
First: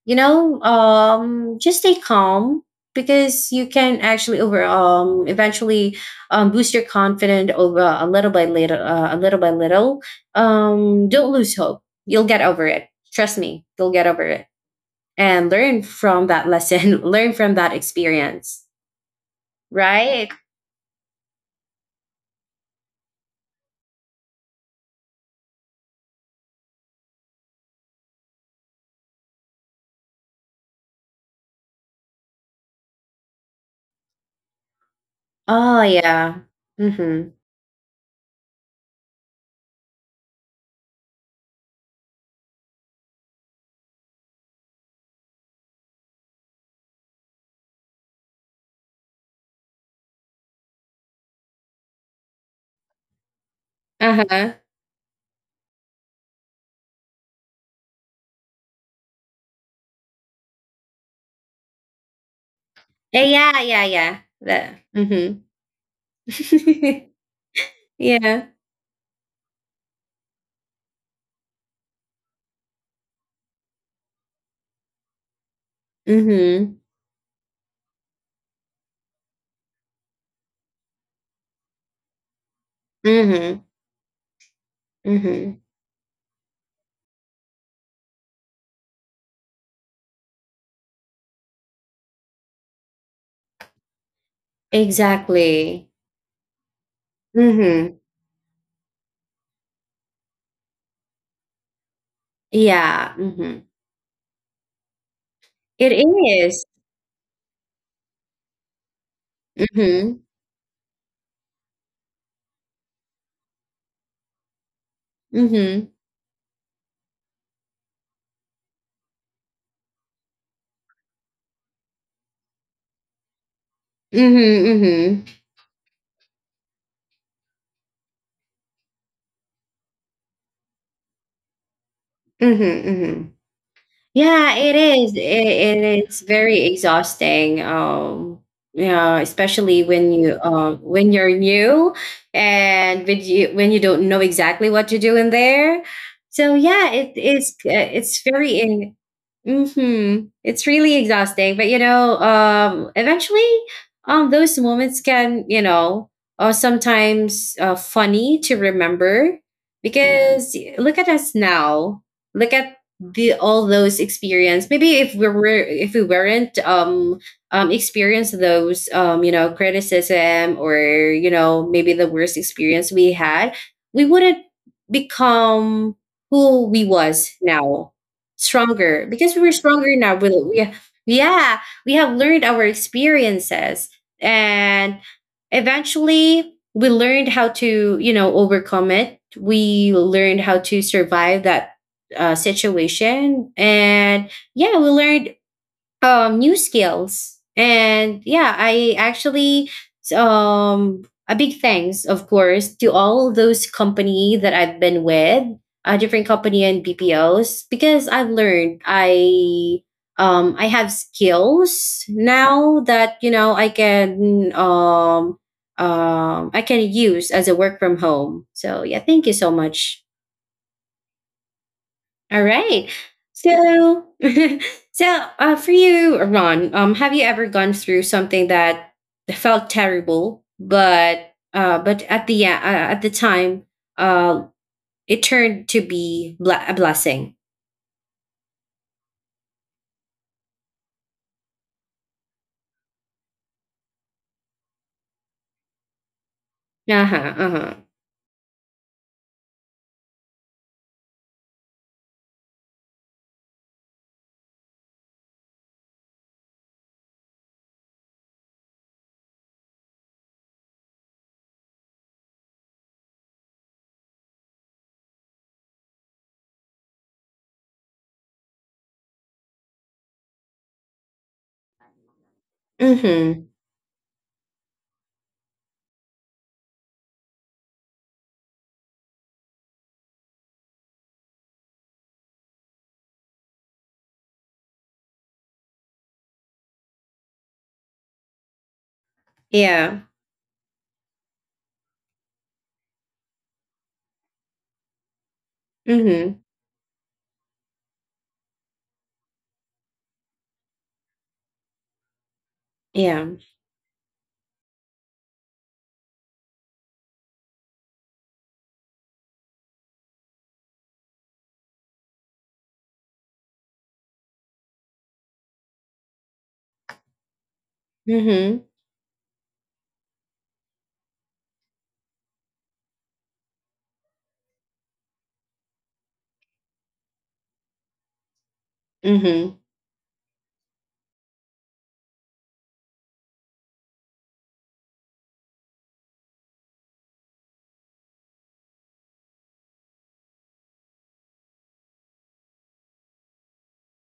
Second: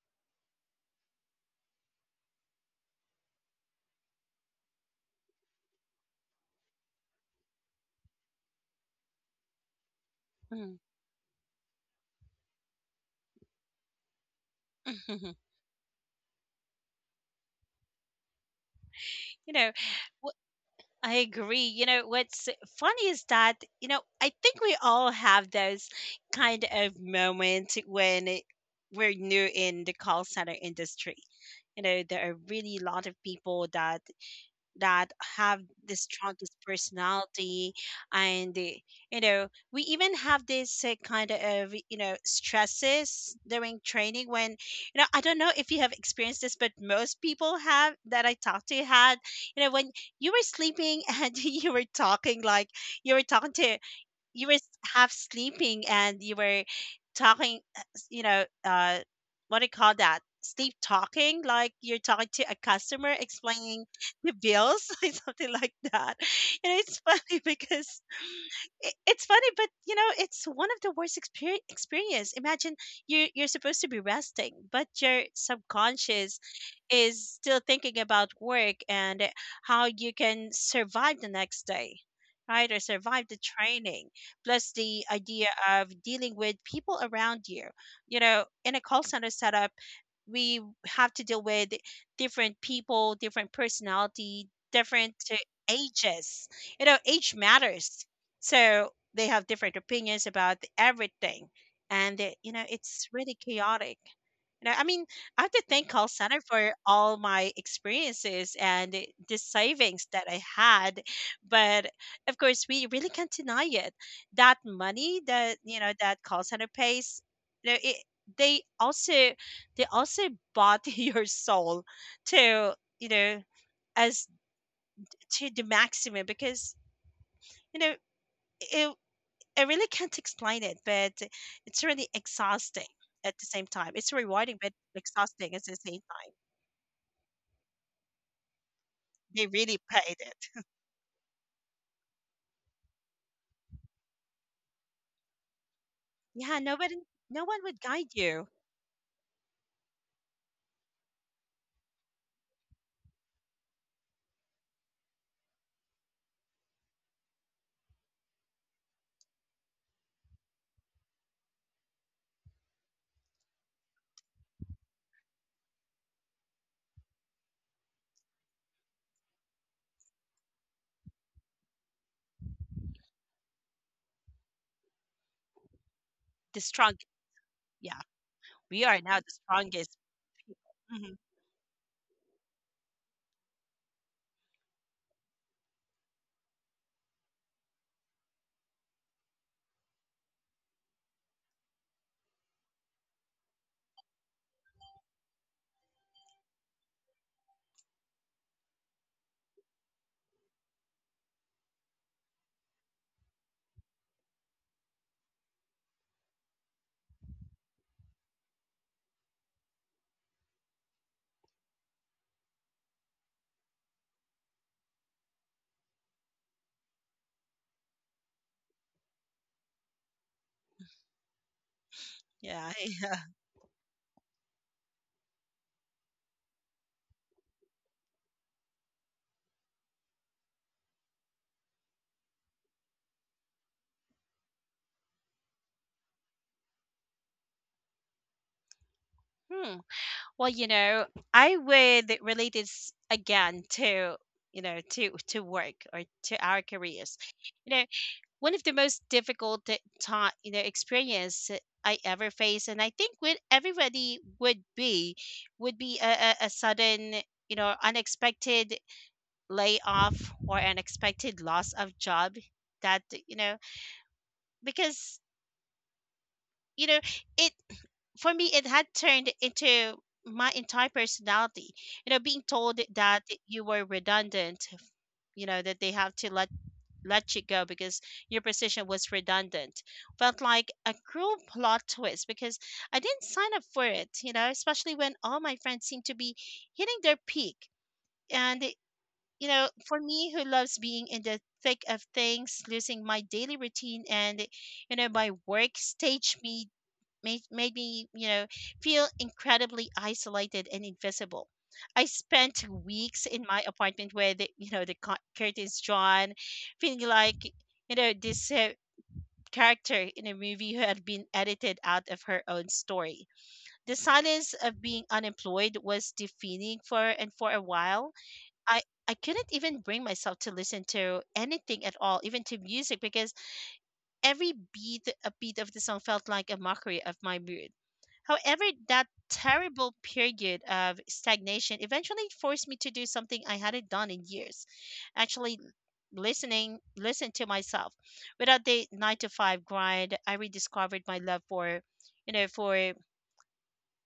Speaker 1: Just stay calm, because you can actually over eventually boost your confidence over a little by little, a little by little.
Speaker 2: Mm.
Speaker 1: Don't lose hope, you'll get over it, trust me, you'll get over it and learn from that lesson. Learn from that experience,
Speaker 2: you know,
Speaker 1: right?
Speaker 2: wh- I agree. What's funny is that, I think we all have those kind of moments when we're new in the call center industry. There are really a lot of people that have
Speaker 1: Oh,
Speaker 2: the
Speaker 1: yeah.
Speaker 2: strongest
Speaker 1: Mhm.
Speaker 2: personality, and we even have this kind of stresses during training, when I don't know if you have experienced this, but most people have that I talked to had, when you were sleeping and you were talking, like you were talking to you were
Speaker 1: Uh-huh.
Speaker 2: s- half sleeping, and you were talking, what do you call that, sleep talking, like you're talking to a customer
Speaker 1: Yeah,
Speaker 2: explaining
Speaker 1: yeah, yeah.
Speaker 2: the bills or something like that, it's
Speaker 1: Mhm.
Speaker 2: funny because
Speaker 1: Yeah.
Speaker 2: I it's funny, but, it's one of the worst experience. Imagine, you're supposed to be resting, but your subconscious
Speaker 1: Mhm.
Speaker 2: is still thinking about work and how you can survive the next day, right? Or survive the
Speaker 1: Mhm.
Speaker 2: training, plus the idea
Speaker 1: Mhm.
Speaker 2: of dealing with people around you. In a call center setup, we have to deal with different people, different personality, different
Speaker 1: Exactly.
Speaker 2: ages. Age
Speaker 1: Mhm.
Speaker 2: matters, so they have different opinions about everything, and it's
Speaker 1: Yeah.
Speaker 2: really
Speaker 1: Mhm.
Speaker 2: chaotic. I mean, I have to thank
Speaker 1: It
Speaker 2: call center
Speaker 1: is.
Speaker 2: for all my experiences, and the savings
Speaker 1: Mhm.
Speaker 2: that I had. But of course, we really can't deny it. That money that
Speaker 1: Mhm.
Speaker 2: that call center pays, it, they also they also bought your soul to, you know as
Speaker 1: Mhm. Mhm.
Speaker 2: to the maximum, because you know it, I really can't explain it, but it's really
Speaker 1: Mhm.
Speaker 2: exhausting
Speaker 1: Mhm.
Speaker 2: at the same time. It's
Speaker 1: Yeah,
Speaker 2: rewarding, but
Speaker 1: it is. It,
Speaker 2: exhausting at the same
Speaker 1: it is
Speaker 2: time.
Speaker 1: very exhausting. Yeah,
Speaker 2: They really
Speaker 1: especially when
Speaker 2: paid
Speaker 1: you
Speaker 2: it.
Speaker 1: when you're new and when you don't know exactly what to do in there. So
Speaker 2: Yeah,
Speaker 1: yeah, it
Speaker 2: no
Speaker 1: is.
Speaker 2: one would guide
Speaker 1: It's
Speaker 2: you.
Speaker 1: very in. Mm-hmm. It's really exhausting, but you know, eventually, those moments can you know, are sometimes funny to remember, because look at us now. Look at the all those experience. Maybe if we were if we weren't experience those you know criticism, or you know maybe the worst experience we had, we wouldn't become
Speaker 2: The
Speaker 1: who we
Speaker 2: strong,
Speaker 1: was now.
Speaker 2: yeah, we are
Speaker 1: Stronger,
Speaker 2: now the
Speaker 1: because we were stronger
Speaker 2: strongest.
Speaker 1: now. We
Speaker 2: Mhm.
Speaker 1: yeah we have learned our experiences. And eventually we learned how to, you know, overcome it. We learned how to survive that situation. And yeah, we learned new skills. And yeah, I actually um a big thanks of course to all those company that I've been with, a different company and BPOs, because I've learned. I have skills now that you know I can I can use as a work from home. So yeah, thank you so much. All
Speaker 2: Yeah,
Speaker 1: right.
Speaker 2: yeah.
Speaker 1: So, so for you, Ron, have you ever gone through something that felt terrible, but at the time, uh, it turned to be a blessing.
Speaker 2: Hmm. Well, I would relate this again to to work, or to our
Speaker 1: Uh
Speaker 2: careers.
Speaker 1: huh. Uh huh.
Speaker 2: You know, One of the most difficult t- time you know experience I ever faced, and I think with everybody, would be would be a, a sudden, unexpected layoff, or unexpected loss of job. That you know Because you know it for me, it had turned into my entire personality, you know being told
Speaker 1: Mm
Speaker 2: that
Speaker 1: hmm.
Speaker 2: you were redundant, that they have to let you go because your position was redundant. Felt like a cruel plot twist because I didn't sign up for it, you know, especially when all my friends seemed to be hitting their peak. And, it- you know, For
Speaker 1: Yeah.
Speaker 2: me, who loves being in the thick of things, losing my daily routine and, my work
Speaker 1: Mm hmm.
Speaker 2: staged me, made me, feel incredibly isolated and invisible. I spent
Speaker 1: Yeah.
Speaker 2: weeks in my apartment where the curtains drawn, feeling like, this character in a movie who had been edited out of her own story. The silence of being unemployed was deafening for a while.
Speaker 1: Mm
Speaker 2: I I couldn't even bring myself to listen to anything at all, even to music, because every beat a beat of the song felt like a mockery of my mood. However,
Speaker 1: hmm.
Speaker 2: that
Speaker 1: Mm hmm.
Speaker 2: terrible period of stagnation eventually forced me to do something I hadn't done in years. Actually, listen to myself. Without the 9 to 5 grind, I rediscovered my love for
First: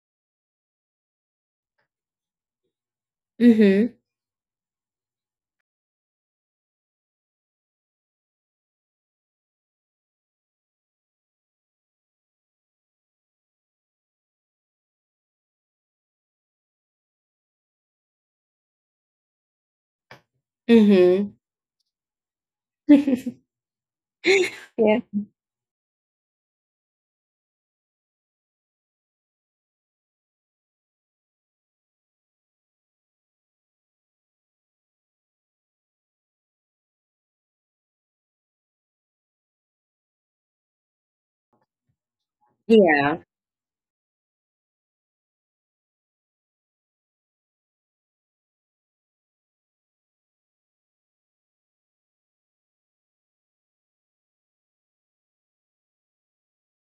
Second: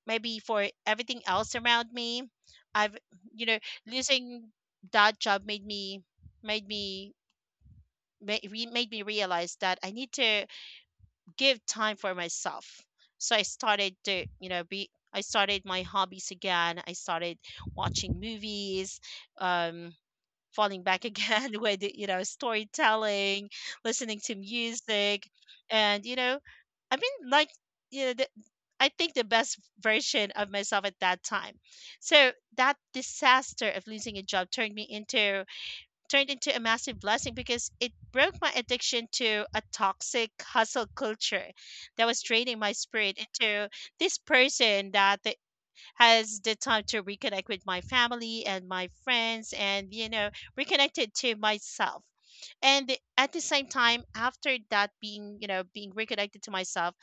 Speaker 2: maybe for everything else around me. I've, you
Speaker 1: Mm
Speaker 2: know,
Speaker 1: hmm.
Speaker 2: Losing that job made me made me realize that I need to give time for myself. So I started to, you know, be I started my hobbies again. I started watching movies, um, falling back
Speaker 1: Mm
Speaker 2: again with,
Speaker 1: hmm.
Speaker 2: storytelling, listening to
Speaker 1: Yeah.
Speaker 2: music. And, I mean, like, you know, the, I think the best version of myself at that time. So that disaster of losing a job turned into a massive blessing because it broke my addiction to a toxic hustle culture that was draining my spirit
Speaker 1: Yeah.
Speaker 2: into this person that has the time to reconnect with my family and my friends and, you know, reconnected to myself. And at the same time, after that being reconnected to myself,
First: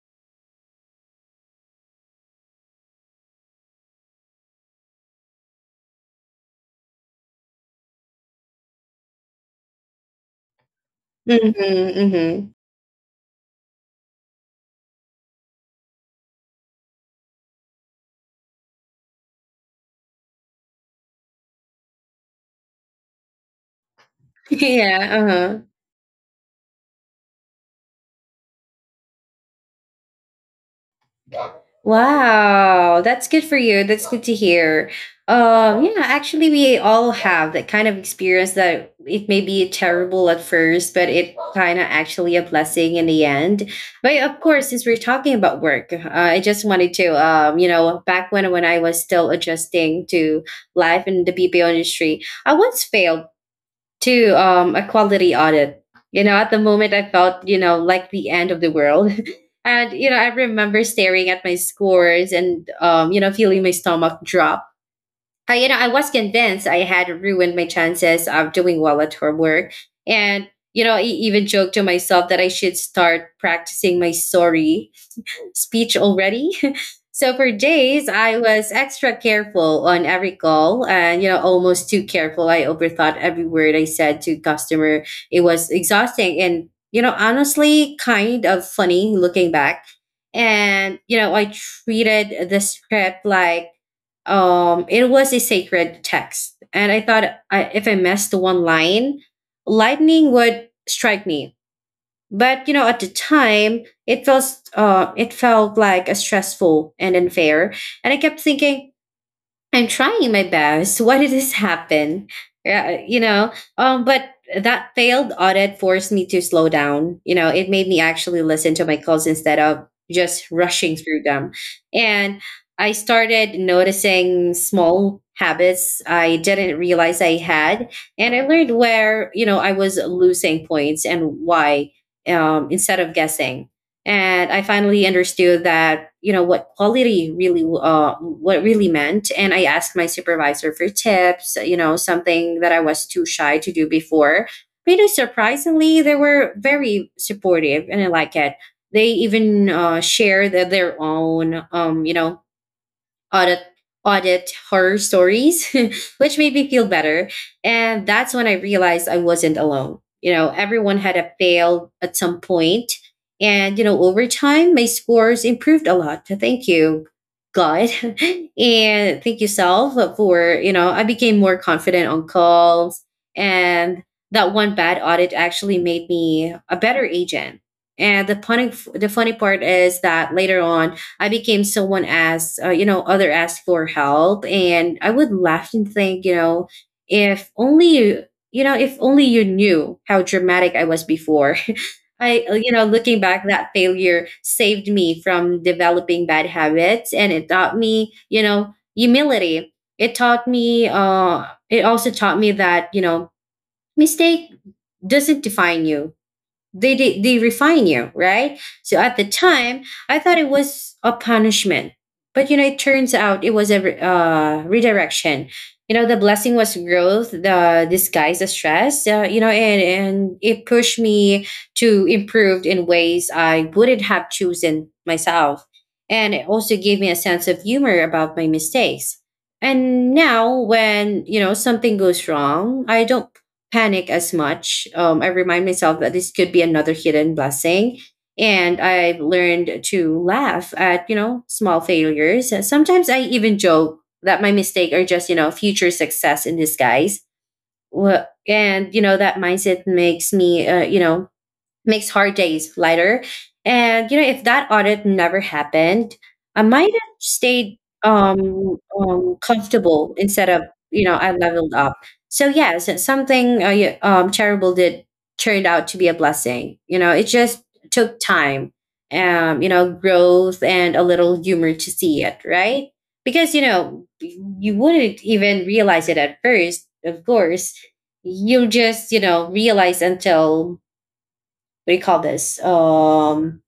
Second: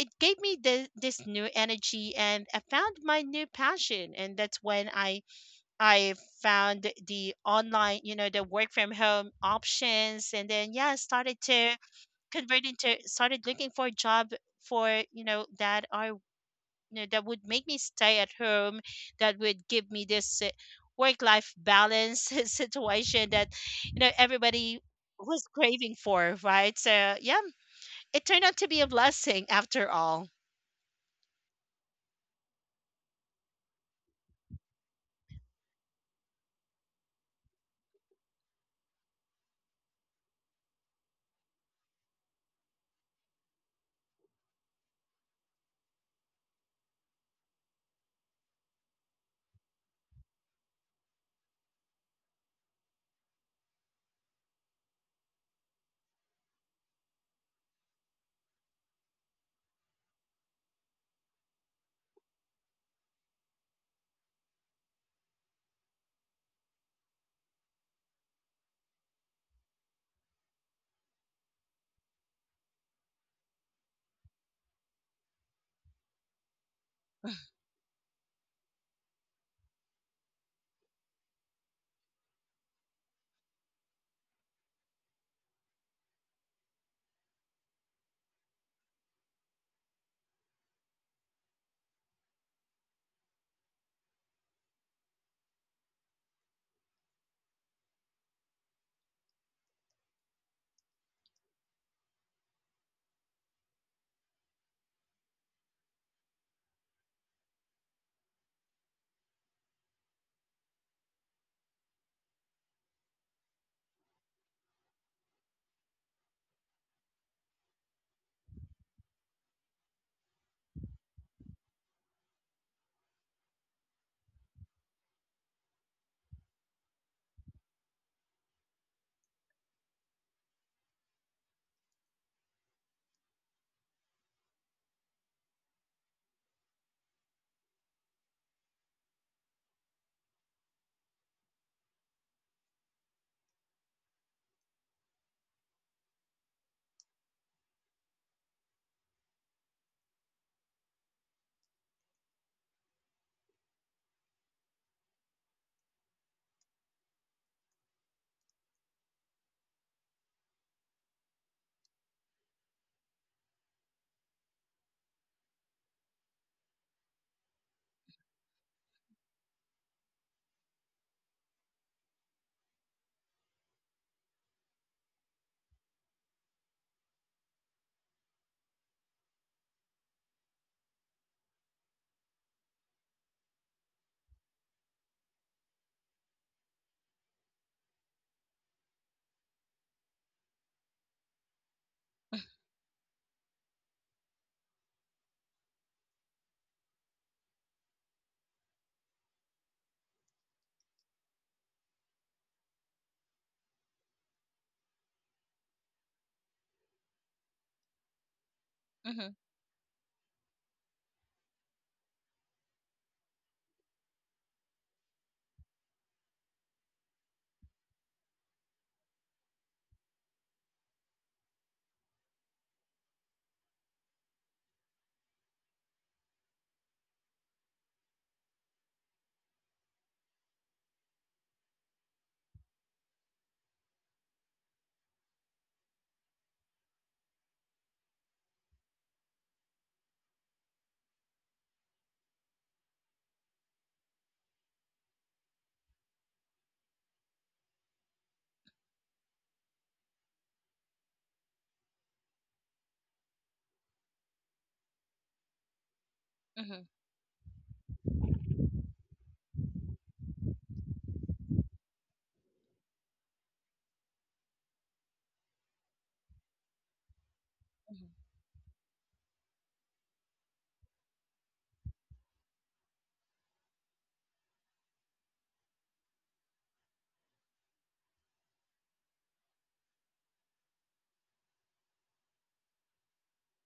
Speaker 2: it gave me this new energy, and I found my new passion. And that's when I found the online, the work from home options, and then yeah, started
Speaker 1: Mm hmm.
Speaker 2: to
Speaker 1: Mm hmm.
Speaker 2: convert into started looking for a job, for you know that are you know that would make me stay at home, that would give me this work life balance situation that everybody
Speaker 1: Yeah. Uh
Speaker 2: was
Speaker 1: huh.
Speaker 2: craving for, right? So yeah, it turned out to be a blessing after all.
Speaker 1: Wow, that's good for you. That's good to hear. Yeah, actually, we all have that kind of experience that it may be terrible at first, but it kind of actually a blessing in the end. But of course, since we're talking about work, I just wanted to, you know, back when I was still adjusting to life in the BPO industry, I once failed to a quality audit. You know, at the moment, I felt, you know, like the end of the world. And, you know, I remember staring at my scores and, you know, feeling my stomach drop. You know, I was convinced I had ruined my chances of doing well at her work. And, you know, I even joked to myself that I should start practicing my sorry speech already. So for days, I was extra careful on every call and, you know, almost too careful. I overthought every word I said to customer. It was exhausting and, you know, honestly, kind of funny looking back. And, you know, I treated the script like, it was a sacred text. And I thought I, if I missed one line, lightning would strike me. But you know at the time it felt like a stressful and unfair, and I kept thinking, I'm trying my best. Why did this happen? Yeah, but that failed audit forced me to slow down. You know, it made me actually listen to my calls instead of just rushing through them. And I started noticing small habits I didn't realize I had. And I learned where, you know, I was losing points and why, instead of guessing. And I finally understood that you know what quality really what really meant. And I asked my supervisor for tips, you know, something that I was too shy to do before. But you know surprisingly they were very supportive and I like it. They even shared their own you know audit audit horror stories which made me feel better. And that's when I realized I wasn't alone. You know, everyone had a fail at some point. And you know over time my scores improved a lot, thank you god, and thank you self. For you know I became more confident on calls, and that one bad audit actually made me a better agent. And the funny part is that later on I became someone asked, you know, other asked for help, and I would laugh and think, you know, if only you, you know, if only you knew how dramatic I was before. I, you know, looking back, that failure saved me from developing bad habits, and it taught me, you know, humility. It taught me, it also taught me that, mistake doesn't define you. They refine you, right? So at the
Speaker 2: Mm-hmm,
Speaker 1: time I thought it was a punishment, but you know it turns out it was a redirection. You know, the blessing was growth the disguise as stress, you know, and it pushed me to improve in ways I wouldn't have chosen myself. And it also gave me a sense of humor about my mistakes. And now when, you know, something goes wrong, I don't panic as much. I remind myself that this could be another hidden blessing. And I've learned to laugh at, you know, small failures. And sometimes I even joke that my mistake are just, you know, future success in disguise. Well, and, you know, that mindset makes me, you know, makes hard days lighter. And you know, if that audit never happened, I
Speaker 2: mm-hmm,
Speaker 1: might have stayed comfortable instead of, you know, I leveled up. So yes, it's something yeah, terrible did turned out to be a blessing. You know, it just took
Speaker 2: mm-hmm.
Speaker 1: time, you know, growth and a little humor to see it, right? Because you know you wouldn't even realize it at first, of course. You'll just, you know, realize until what do you call this,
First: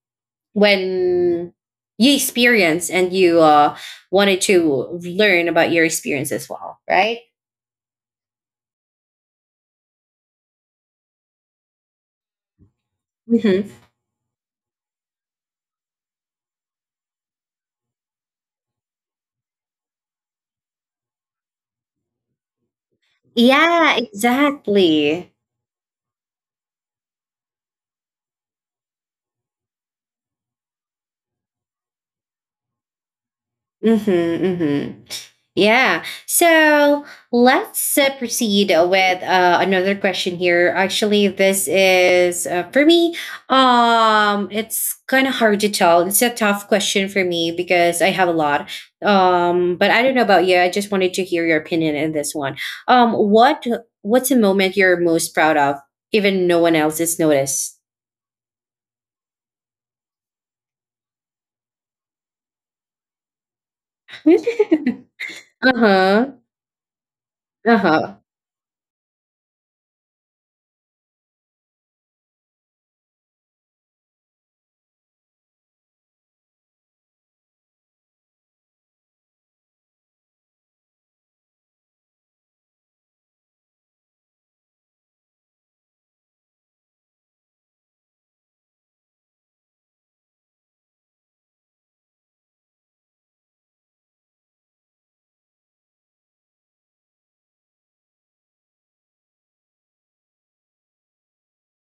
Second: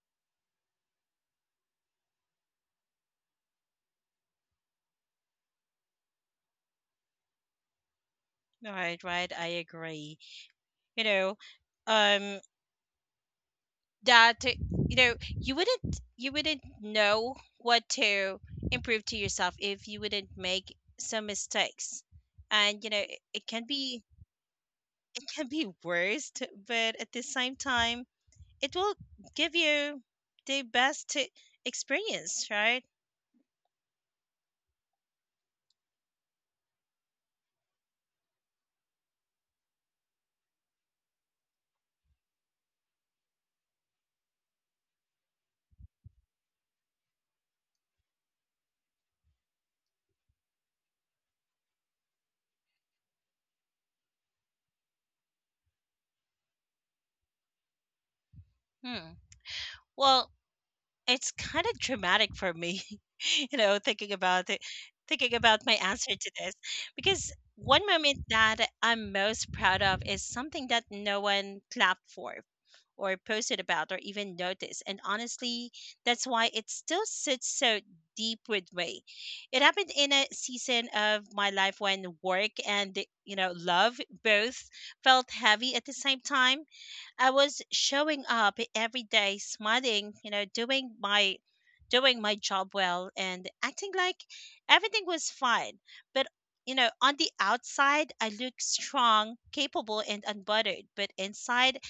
Speaker 1: when you experience and you wanted to learn about your experience as well, right?
Speaker 2: Right, right. I agree. You know, um,
Speaker 1: Mm-hmm.
Speaker 2: that you wouldn't know what to improve to yourself if you wouldn't make some mistakes, and it can
Speaker 1: Yeah,
Speaker 2: be,
Speaker 1: exactly.
Speaker 2: worst, but at the same time, it will give you the best experience, right?
Speaker 1: Mm-hmm, mm-hmm. Yeah. So let's proceed with another question here. Actually, this is for me. It's kind of hard to tell. It's a tough question for me because I have a lot. But I don't know about you. I just wanted to hear your opinion in this one. Um, what what's a moment you're most proud of, even no one else has noticed?
Speaker 2: Hmm. Well, it's kind of dramatic for me, you know, thinking
Speaker 1: Uh
Speaker 2: about it, thinking about my answer
Speaker 1: huh.
Speaker 2: to this, because
Speaker 1: Uh
Speaker 2: one
Speaker 1: huh.
Speaker 2: moment that I'm most proud of is something that no one clapped for, or posted about, or even noticed. And honestly, that's why it still sits so deep with me. It happened in a season of my life when work and, love both felt heavy at the same time. I was showing up every day, smiling, doing my job well, and acting like everything was fine. But on the outside, I look strong, capable, and unbothered. But inside,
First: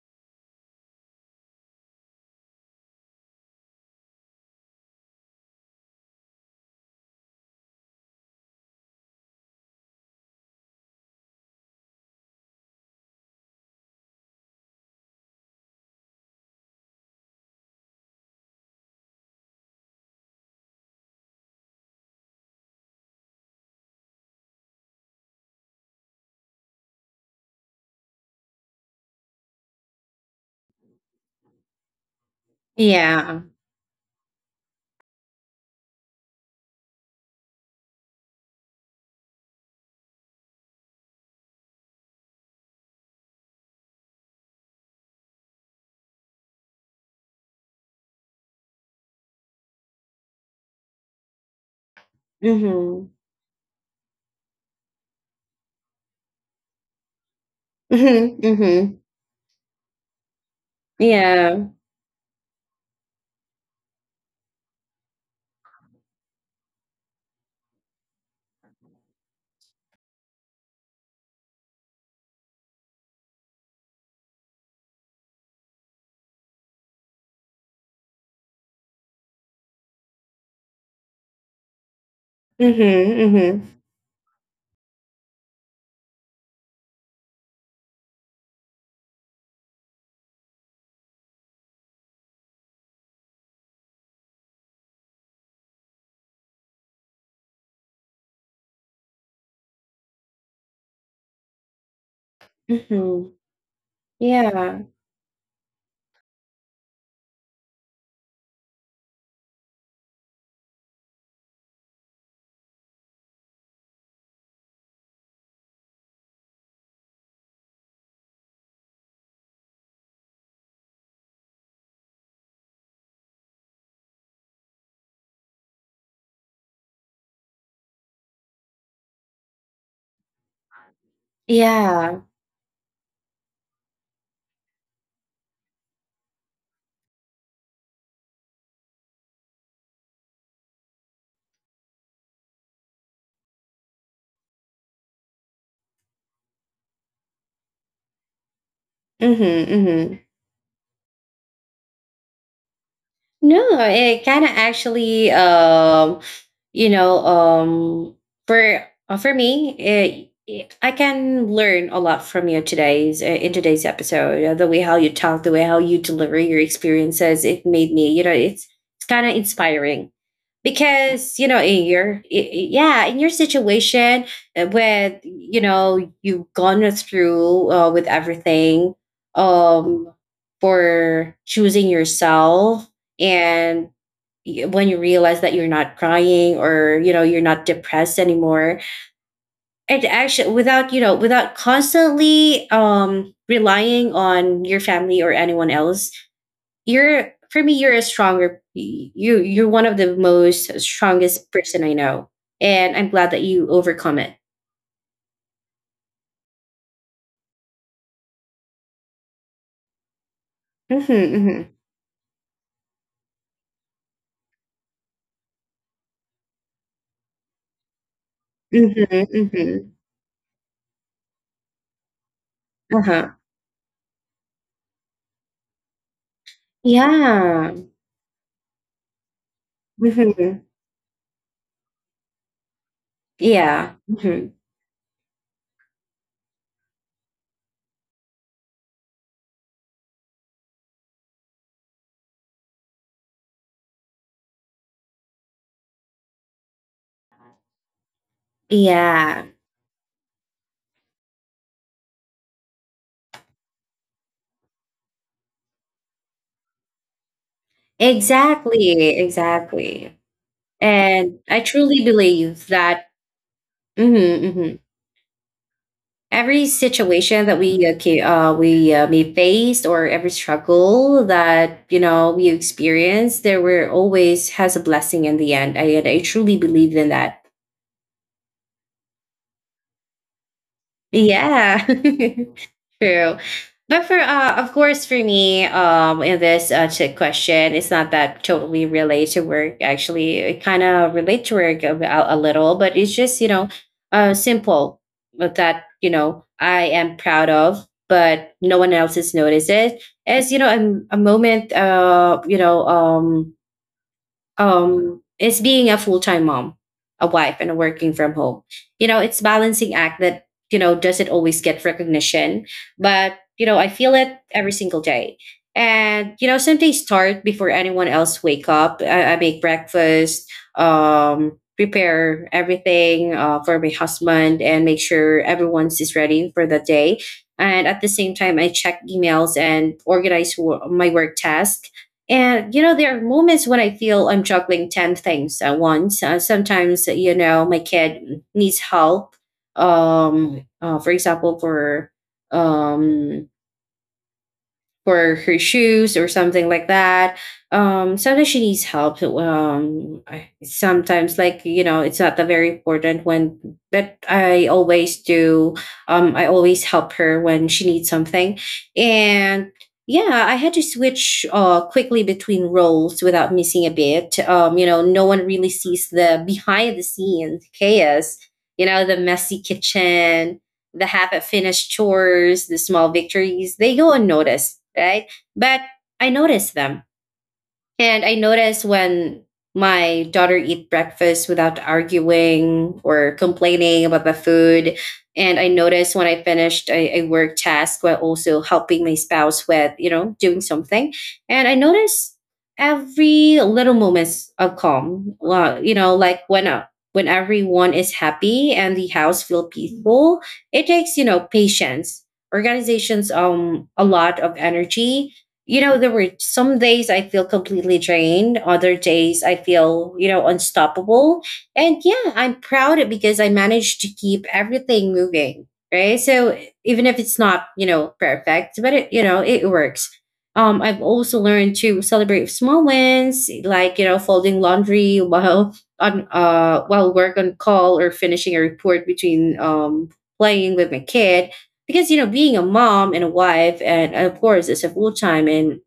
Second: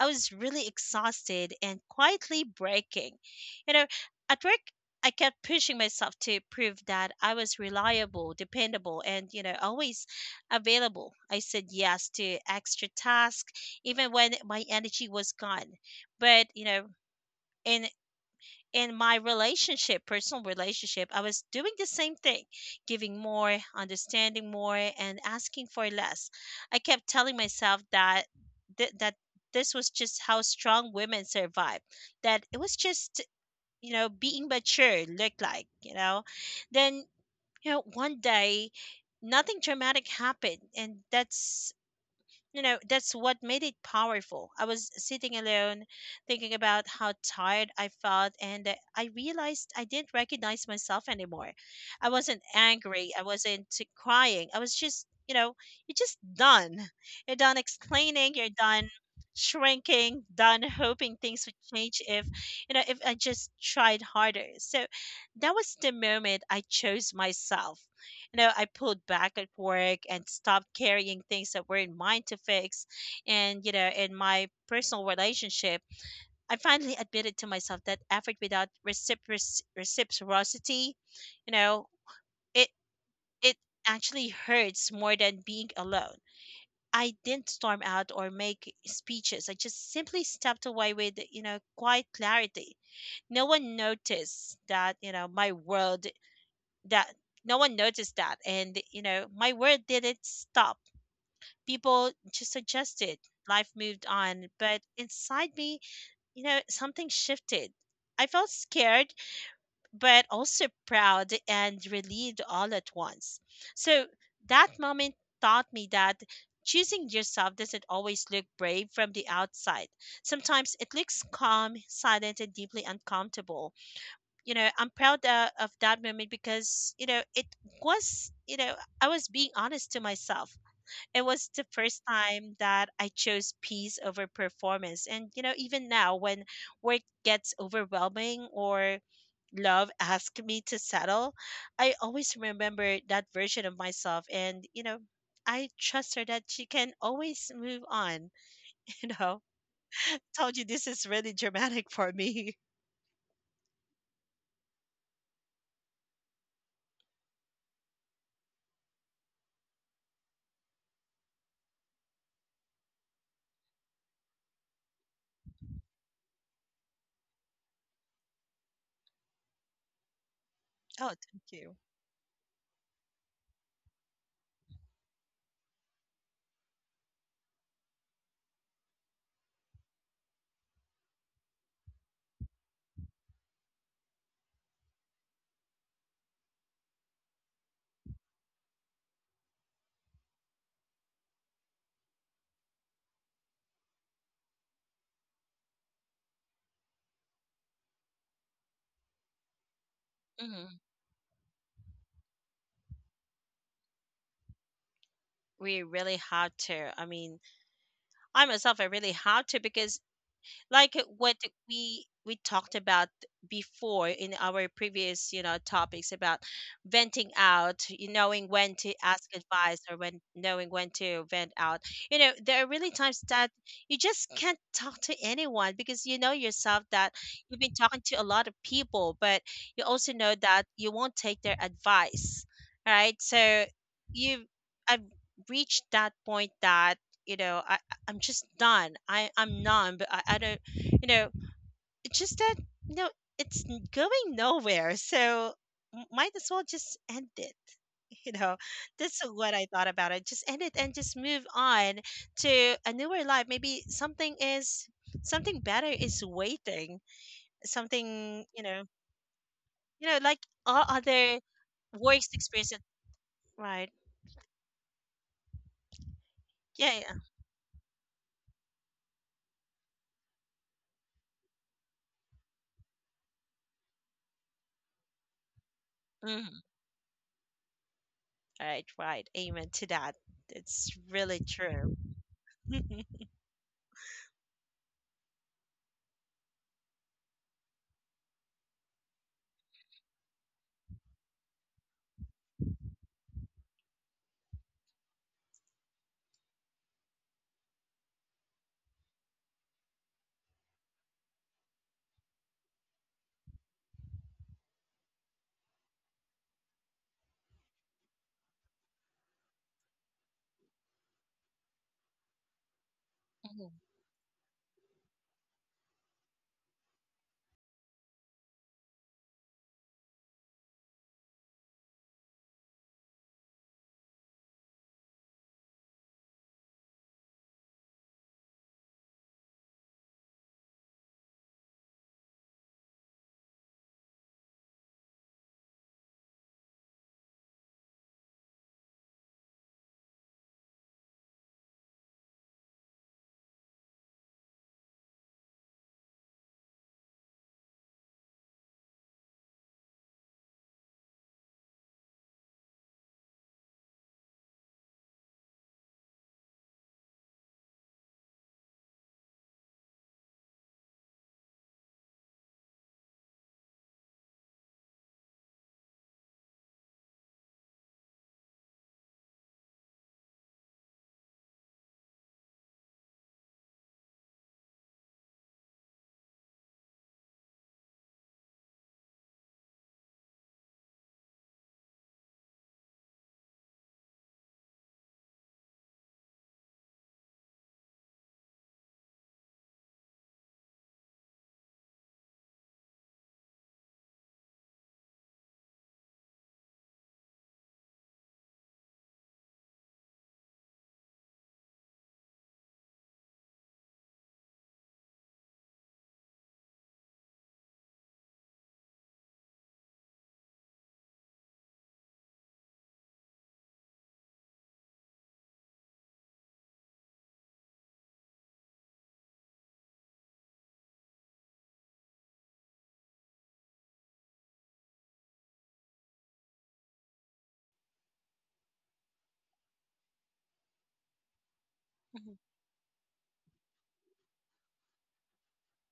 Speaker 2: I was really exhausted and quietly breaking. You know, at work, I kept pushing myself to prove that I was reliable, dependable, and, always available. I said yes to extra tasks, even when my energy was gone. But in in my relationship, personal relationship, I was doing the same thing, giving more, understanding more, and asking for less. I kept telling myself that that this was just how strong women survive, that it was just
Speaker 1: Yeah.
Speaker 2: being mature looked like. Then, you know, one day nothing dramatic happened, and that's that's what made it powerful. I was sitting alone thinking about how tired I felt, and I realized I didn't recognize myself anymore. I wasn't
Speaker 1: Mm-hmm.
Speaker 2: angry, I wasn't crying, I was just you're just done, you're done explaining,
Speaker 1: Mm-hmm.
Speaker 2: you're done
Speaker 1: Mm-hmm.
Speaker 2: shrinking, done hoping things would
Speaker 1: Yeah.
Speaker 2: change if if I just tried harder. So that was the moment I chose myself. I pulled back at work and stopped carrying things that weren't mine to fix. And, you know, in my personal relationship, I finally admitted to myself that effort without reciprocity, you know, it,
Speaker 1: Mhm,
Speaker 2: it
Speaker 1: mhm.
Speaker 2: actually hurts more than being alone. I didn't storm out or make speeches. I just simply stepped away with, you know, quiet clarity. No one noticed that, my world that No one noticed that, and my word didn't stop. People just adjusted,
Speaker 1: Mhm.
Speaker 2: life moved on, but
Speaker 1: Yeah.
Speaker 2: inside me something shifted. I felt scared, but also proud and relieved all at once. So that moment taught me that choosing yourself doesn't always look brave from the outside. Sometimes it looks calm, silent, and deeply uncomfortable. You know, I'm proud of that moment because it was. I was being honest to myself. It was the first
Speaker 1: Yeah.
Speaker 2: time that I chose peace over performance, and you know, even now when work gets overwhelming or love asks me to settle, I always remember that version of myself. And you know, I trust her, that she can always move on. you know
Speaker 1: Mhm, mhm.
Speaker 2: Told you this is really dramatic for me.
Speaker 1: No, it kinda actually, you know, um, for me, I can learn a lot from you today's in today's episode. The way how you talk, the way how you deliver your experiences, it made me, you know, it's kind of inspiring
Speaker 2: Oh,
Speaker 1: because you
Speaker 2: thank
Speaker 1: know in your yeah in your situation with you know you've gone through with everything, um for choosing yourself, and when you realize that you're not crying or, you know, you're not depressed anymore, it actually without, you know, without constantly relying on your family or anyone else, you're for me you're a stronger you, you're one of the
Speaker 2: you.
Speaker 1: most strongest person I know, and I'm glad that you overcome it.
Speaker 2: We really have to. I mean, I myself, I really have to because like
Speaker 1: Mm-hmm,
Speaker 2: what
Speaker 1: mm-hmm,
Speaker 2: we talked about before in our previous, you know, topics about venting out, you knowing when to ask advice,
Speaker 1: mm-hmm.
Speaker 2: or when knowing when to vent out. You know, there are really
Speaker 1: Mm-hmm.
Speaker 2: times
Speaker 1: Uh-huh.
Speaker 2: that you just can't talk to anyone because you know yourself that you've been
Speaker 1: Yeah.
Speaker 2: talking to a lot of people, but you also know that
Speaker 1: Mm-hmm.
Speaker 2: you won't take their advice, right? So
Speaker 1: Yeah.
Speaker 2: you,
Speaker 1: Hmm.
Speaker 2: I've reached that point that you know I I- I'm just done. I'm numb. I don't, you know, it's just that, you know, going nowhere. So might as well just end it. You know, that's
Speaker 1: Yeah,
Speaker 2: what I thought about it. Just end it and just move on to a newer life. Maybe something is something better is waiting. Something,
Speaker 1: exactly
Speaker 2: you know,
Speaker 1: exactly
Speaker 2: like all other
Speaker 1: and I truly
Speaker 2: works
Speaker 1: believe
Speaker 2: experiences,
Speaker 1: that.
Speaker 2: right?
Speaker 1: Mhm, mhm. Every
Speaker 2: Yeah, yeah.
Speaker 1: situation that we we may face, or every struggle that you know we experience, there were always has a blessing in the end. And I
Speaker 2: Mhm.
Speaker 1: truly believe in that.
Speaker 2: All right, right, amen to that. It's really
Speaker 1: Yeah.
Speaker 2: true.
Speaker 1: True. But for of course for me, in this chick question, it's not that totally relate to work. Actually, it kind of relate to work a little, but it's just, you know, simple but that, you know, I am proud of, but no one else has noticed it. As you know, a moment you know, is being a full-time mom, a wife, and a working from home. You know, it's balancing act that you know doesn't always get recognition, but
Speaker 2: Mhm,
Speaker 1: you know I feel it every single day. And you know some days start before anyone else wake up. I make breakfast, prepare everything for my husband and make sure everyone's is ready for the day. And at the same time I check emails and organize my work task. And, you know, there are moments when I feel I'm juggling 10 things at once. Sometimes, you know, my kid needs help. For example, um, for her shoes or something like that. Sometimes she needs help. So, sometimes like you know, it's not that very important when that I always do. I always help her when she needs something, and yeah, I had to switch quickly between roles without missing a bit. You know, no one really sees the behind the scenes chaos. You know, the messy kitchen, the half of finished chores, the small victories, they go unnoticed, right? But I notice them, and I notice when my daughter eat breakfast without arguing or complaining about the food. And I notice when I finished a work task while also helping my spouse with, you know, doing something. And I notice every little moments of calm. Well, you know, like when everyone is happy and the house feel peaceful, it takes, you know, patience. Organizations, a lot of energy. You know, there were some days I feel completely drained, other days I feel, you know, unstoppable. And yeah, I'm proud because I managed to keep everything moving, right? So even if it's not, you know, perfect, but it, you know, it works. I've also learned to celebrate small wins, like, you know, folding laundry while on while work on call or finishing a report between playing with my kid. Because you know
Speaker 2: mhm,
Speaker 1: being a mom and a wife, and of course it's a full time and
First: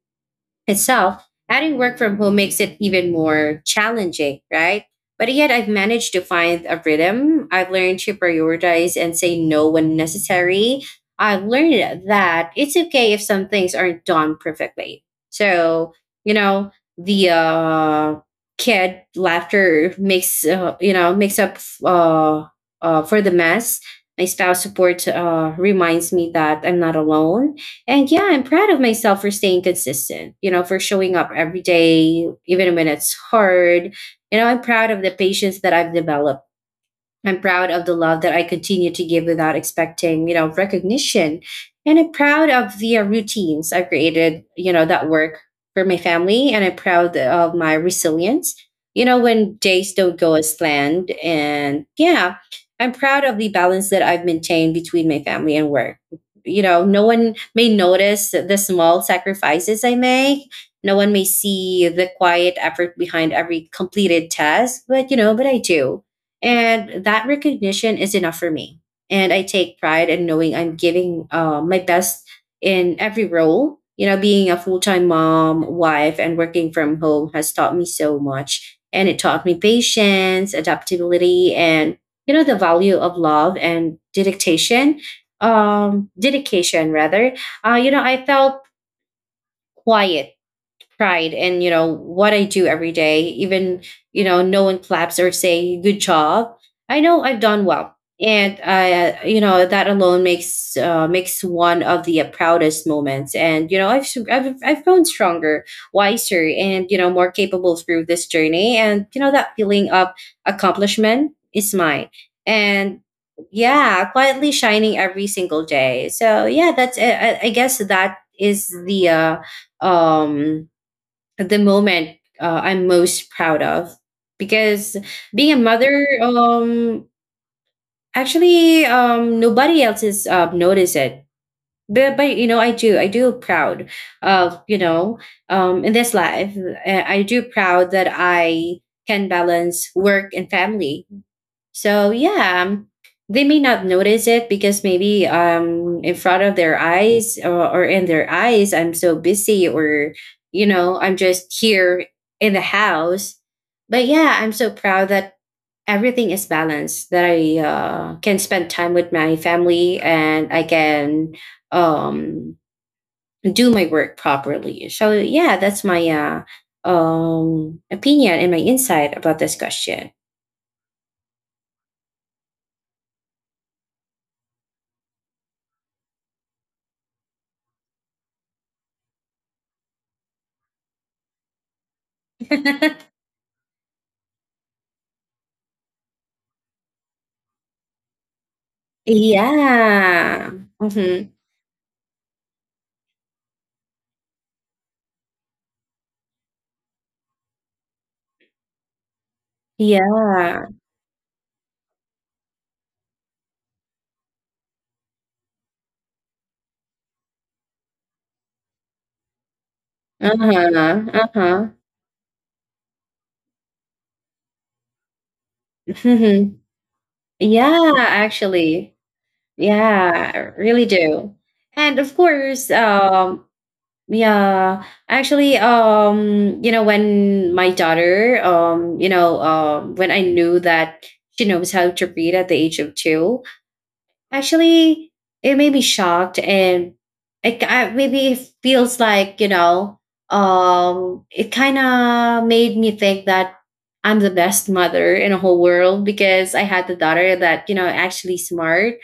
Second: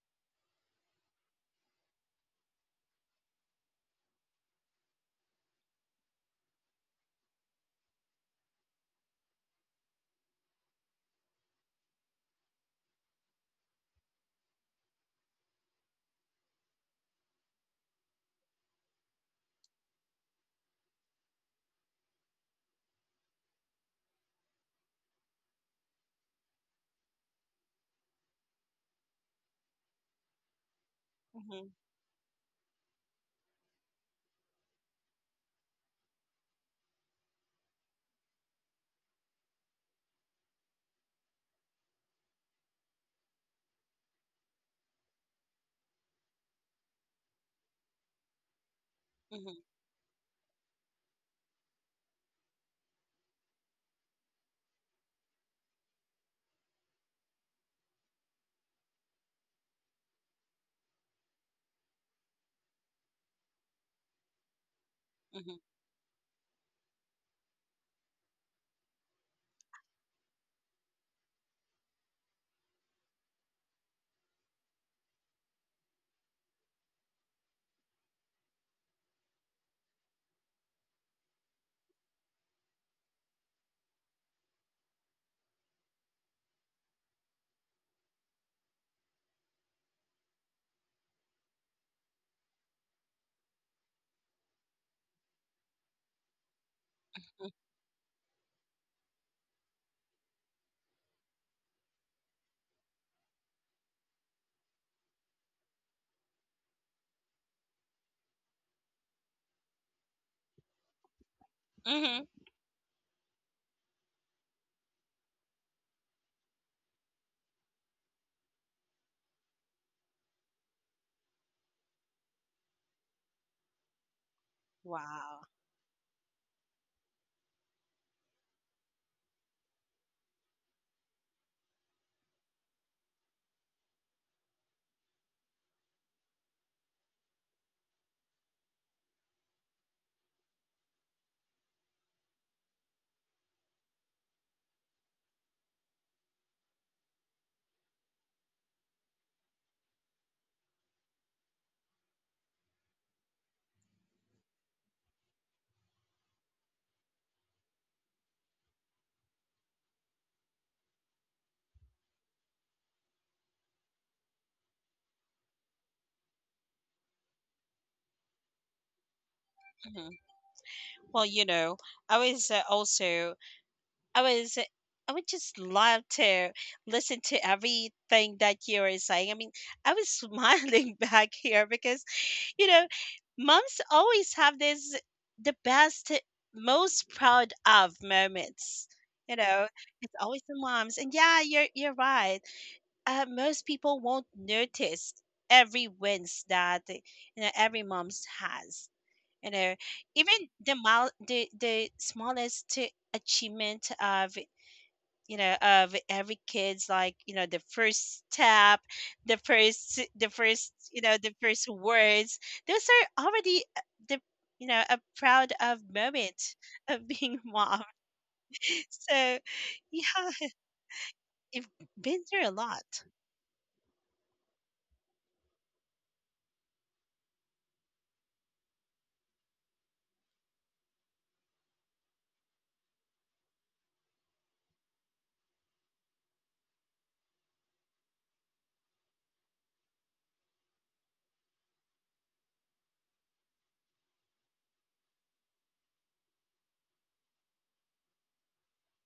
Speaker 1: itself, adding work from home makes it even more challenging, right? But yet, I've managed to find a rhythm. I've learned to prioritize and say no when necessary. I've learned that it's okay if some things aren't done perfectly. So, you know, the kid laughter makes, you know, makes up uh, for the mess. My spouse support reminds me that I'm not alone, and yeah, I'm proud of myself for staying consistent, you know, for showing up every
Speaker 2: mhm,
Speaker 1: day, even when it's hard. You know, I'm proud of the patience that I've developed. I'm proud of the love that I continue to give without expecting, you know, recognition. And I'm proud of the routines I've created, you know, that work for my family. And I'm proud of my resilience, you know,
Speaker 2: mhm,
Speaker 1: when days don't go as planned. And yeah, I'm proud of the balance that I've maintained between my family and work. You know, no one may notice the small sacrifices I make. No one may see the quiet effort behind every completed task, but you know, but
Speaker 2: mhm,
Speaker 1: I do, and that recognition is enough for me. And I take pride in knowing I'm giving my best in every role. You know, being a full time mom, wife, and working from home has taught me so much. And it taught me patience, adaptability, and, you know, the value of love and dedication. Dedication, rather. You know, I felt quiet pride in you know what I do every day. Even you know no one claps or say good job, I know I've
Speaker 2: mhm,
Speaker 1: done well. And I you know that alone makes, makes one of the proudest moments. And you know I've grown stronger, wiser, and you know more capable through this journey. And you know that feeling of accomplishment is mine.
Speaker 2: mhm.
Speaker 1: And yeah, quietly shining every single day. So yeah, that's it. I guess that is the um at the moment I'm most proud of, because
Speaker 2: Wow.
Speaker 1: being a mother, actually, nobody else is notice it. But you know I do proud of, you know, in this life, I do proud that I can balance work and family. So yeah, they may not notice it because maybe in front of their eyes, or in their eyes I'm so busy, or you know I'm just here in the house. But yeah, I'm so proud that everything is balanced. That I can spend time with my family and I can um do my work properly. So yeah, that's my opinion and my insight about this
Speaker 2: Hmm.
Speaker 1: question.
Speaker 2: Well, you know, I was also, I was, I would just love to listen to everything that you were saying. I mean, I was smiling back here because, you know, moms always have this the best, most proud of moments. You know, it's always
Speaker 1: Yeah.
Speaker 2: the moms, and
Speaker 1: Mhm.
Speaker 2: yeah, you're right. Most people won't notice every wins that you know every mom's has, you know, even
Speaker 1: Yeah.
Speaker 2: the the smallest achievement of, you know, of every kid's, like, you know, the first step, the first, you
Speaker 1: Uh-huh,
Speaker 2: know, the first
Speaker 1: uh-huh.
Speaker 2: words. Those are already the, you know, a proud of moment
Speaker 1: Mhm.
Speaker 2: of being mom.
Speaker 1: Yeah, actually.
Speaker 2: So yeah,
Speaker 1: Yeah, I really do.
Speaker 2: I've
Speaker 1: And of
Speaker 2: been through a
Speaker 1: course,
Speaker 2: lot.
Speaker 1: yeah, actually, you know, when my daughter, when I knew that she knows how to read at the age of two, actually, it made me shocked, and maybe it feels like you know, it kind of made me think that I'm the best mother in the whole world because I had the daughter that you know actually smart.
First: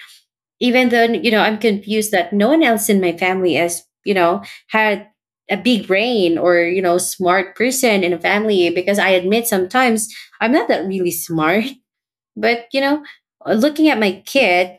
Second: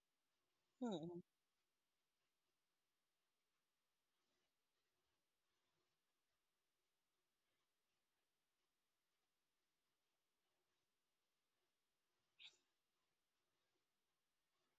Speaker 1: Even though
Speaker 2: Mm-hmm.
Speaker 1: I'm confused that no one else in my family has had a big brain or smart person in a family because I admit sometimes I'm not that really smart, but looking at my kid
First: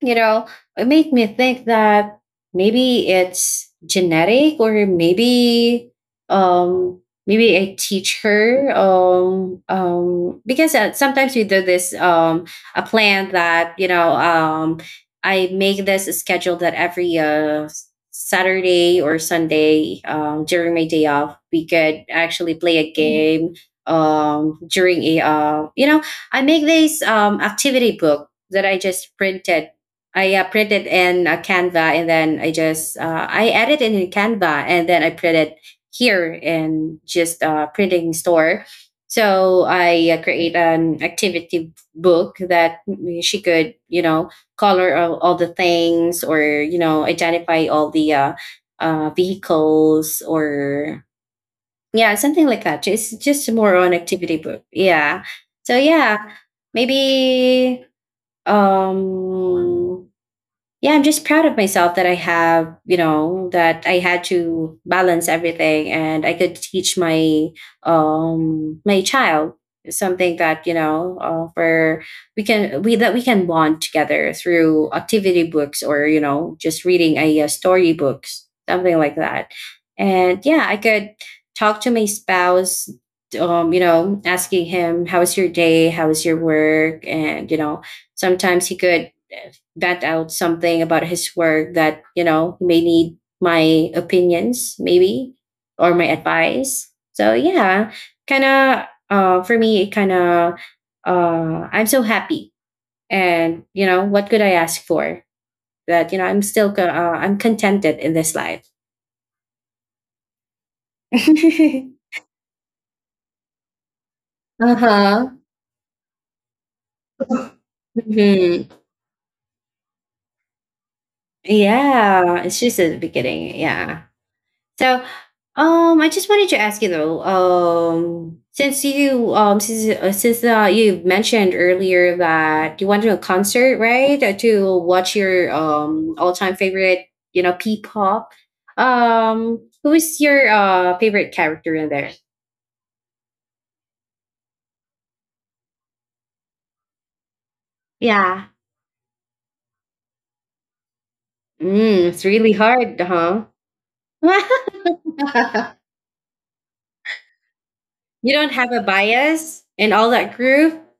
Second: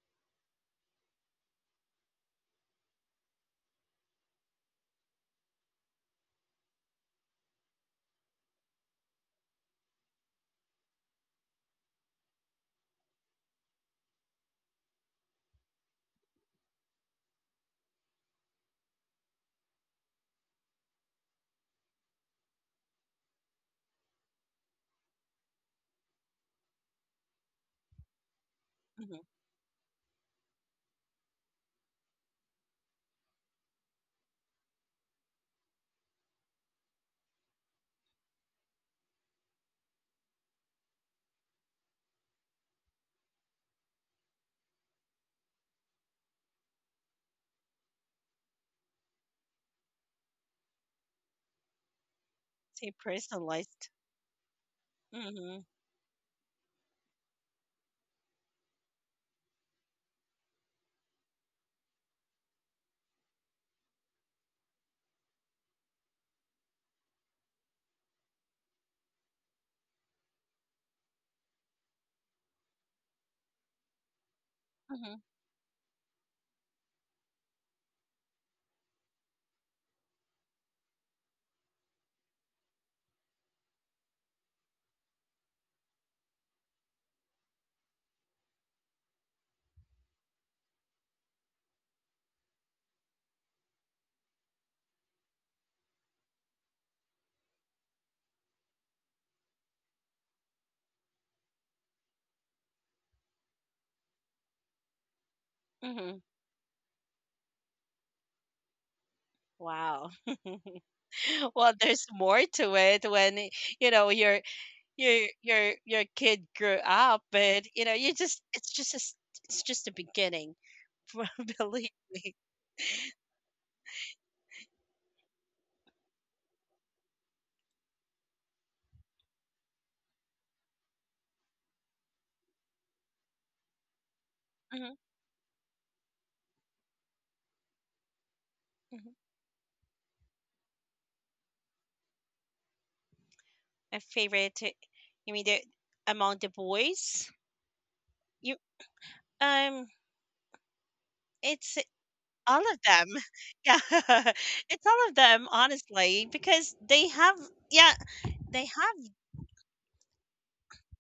Speaker 1: you know, it made me think that maybe it's genetic or maybe um maybe I teach her because sometimes we do this a plan that I make this a schedule that every Saturday or Sunday during my day off we could actually play a game during a I make this activity book that I just printed. I printed in Canva and then I just I edited in Canva and then I printed here in just printing store. So I create an activity book that she could color all the things or identify all the vehicles or yeah something like that.
Speaker 2: Say
Speaker 1: Just more
Speaker 2: personalized.
Speaker 1: on activity book. Yeah.
Speaker 2: Mm-hmm.
Speaker 1: So yeah, maybe um yeah, I'm just proud of myself that I have, that I had to balance everything and I could teach my my child something that, for we that we can bond together through
Speaker 2: Mm-hmm.
Speaker 1: activity books or, just reading a, story books, something like that. And yeah, I could talk to my spouse asking him, how's your day? How's your work? And, sometimes he could that out something about his work that may need my opinions maybe or my advice. So yeah, kind of for me it kind of I'm so happy and what could I ask for that
Speaker 2: Mm-hmm.
Speaker 1: I'm still I'm contented in this life.
Speaker 2: Wow. Well, there's more to it when you know your
Speaker 1: Uh-huh.
Speaker 2: your kid grew up, but you know you just
Speaker 1: Mhm.
Speaker 2: it's just a beginning. Believe me.
Speaker 1: Yeah, it's just at the beginning, yeah. So, I just wanted to ask you though, since you mentioned earlier that you went to a concert, right, to
Speaker 2: Hmm.
Speaker 1: watch your all time favorite, P-pop.
Speaker 2: Hmm.
Speaker 1: Who is your favorite character in there?
Speaker 2: My favorite, you mean the among the boys?
Speaker 1: Yeah.
Speaker 2: You um, it's
Speaker 1: Mm, it's really
Speaker 2: all of
Speaker 1: hard,
Speaker 2: them.
Speaker 1: huh?
Speaker 2: Yeah, it's all of them, honestly, because they have, yeah,
Speaker 1: You don't
Speaker 2: they
Speaker 1: have a
Speaker 2: have,
Speaker 1: bias in all that group.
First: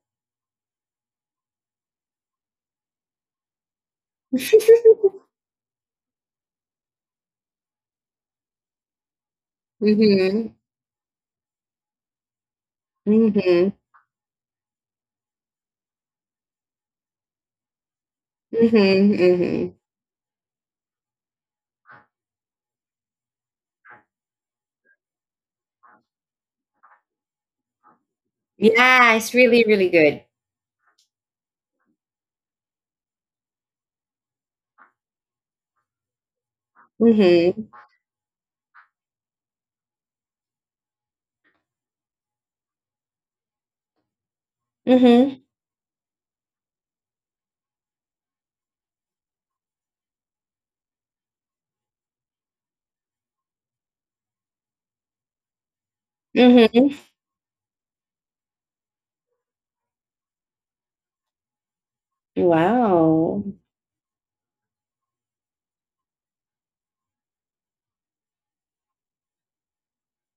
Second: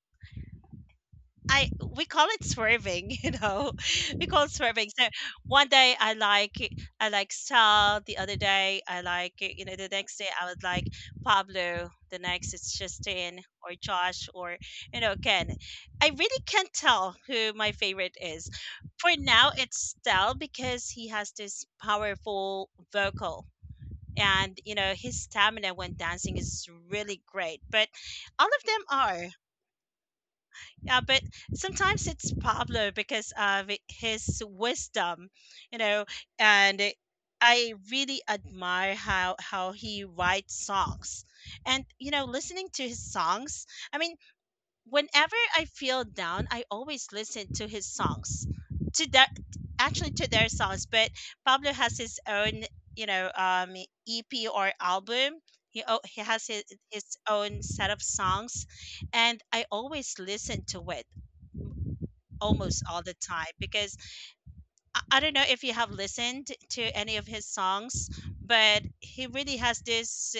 Speaker 2: I, we call it swerving, you know. We call it swerving. So one day I like Sal, the other day I like, you know, the next day I
Speaker 1: Mm-hmm.
Speaker 2: would like Pablo, the next it's Justin or
Speaker 1: Mm-hmm.
Speaker 2: Josh or, you know, Ken. I really can't tell who my favorite is.
Speaker 1: Mm-hmm.
Speaker 2: For now
Speaker 1: Mm-hmm.
Speaker 2: it's Sal because he has this powerful vocal, and you know his stamina when dancing is really great. But all of them
Speaker 1: Yeah,
Speaker 2: are.
Speaker 1: it's really, really good.
Speaker 2: Yeah, but sometimes it's Pablo because of his wisdom, you know, and
Speaker 1: Mhm.
Speaker 2: I really admire how he writes songs. And you know, listening to his songs, I mean, whenever
Speaker 1: Mhm.
Speaker 2: I feel down, I always listen to his songs. To their, actually to their songs, but Pablo has his own, you know, um, EP or album. He, oh, he has
Speaker 1: Mhm.
Speaker 2: his own set of songs, and I always listen to it almost all the time
Speaker 1: Wow.
Speaker 2: because I don't know if you have listened to any of his songs, but he really has this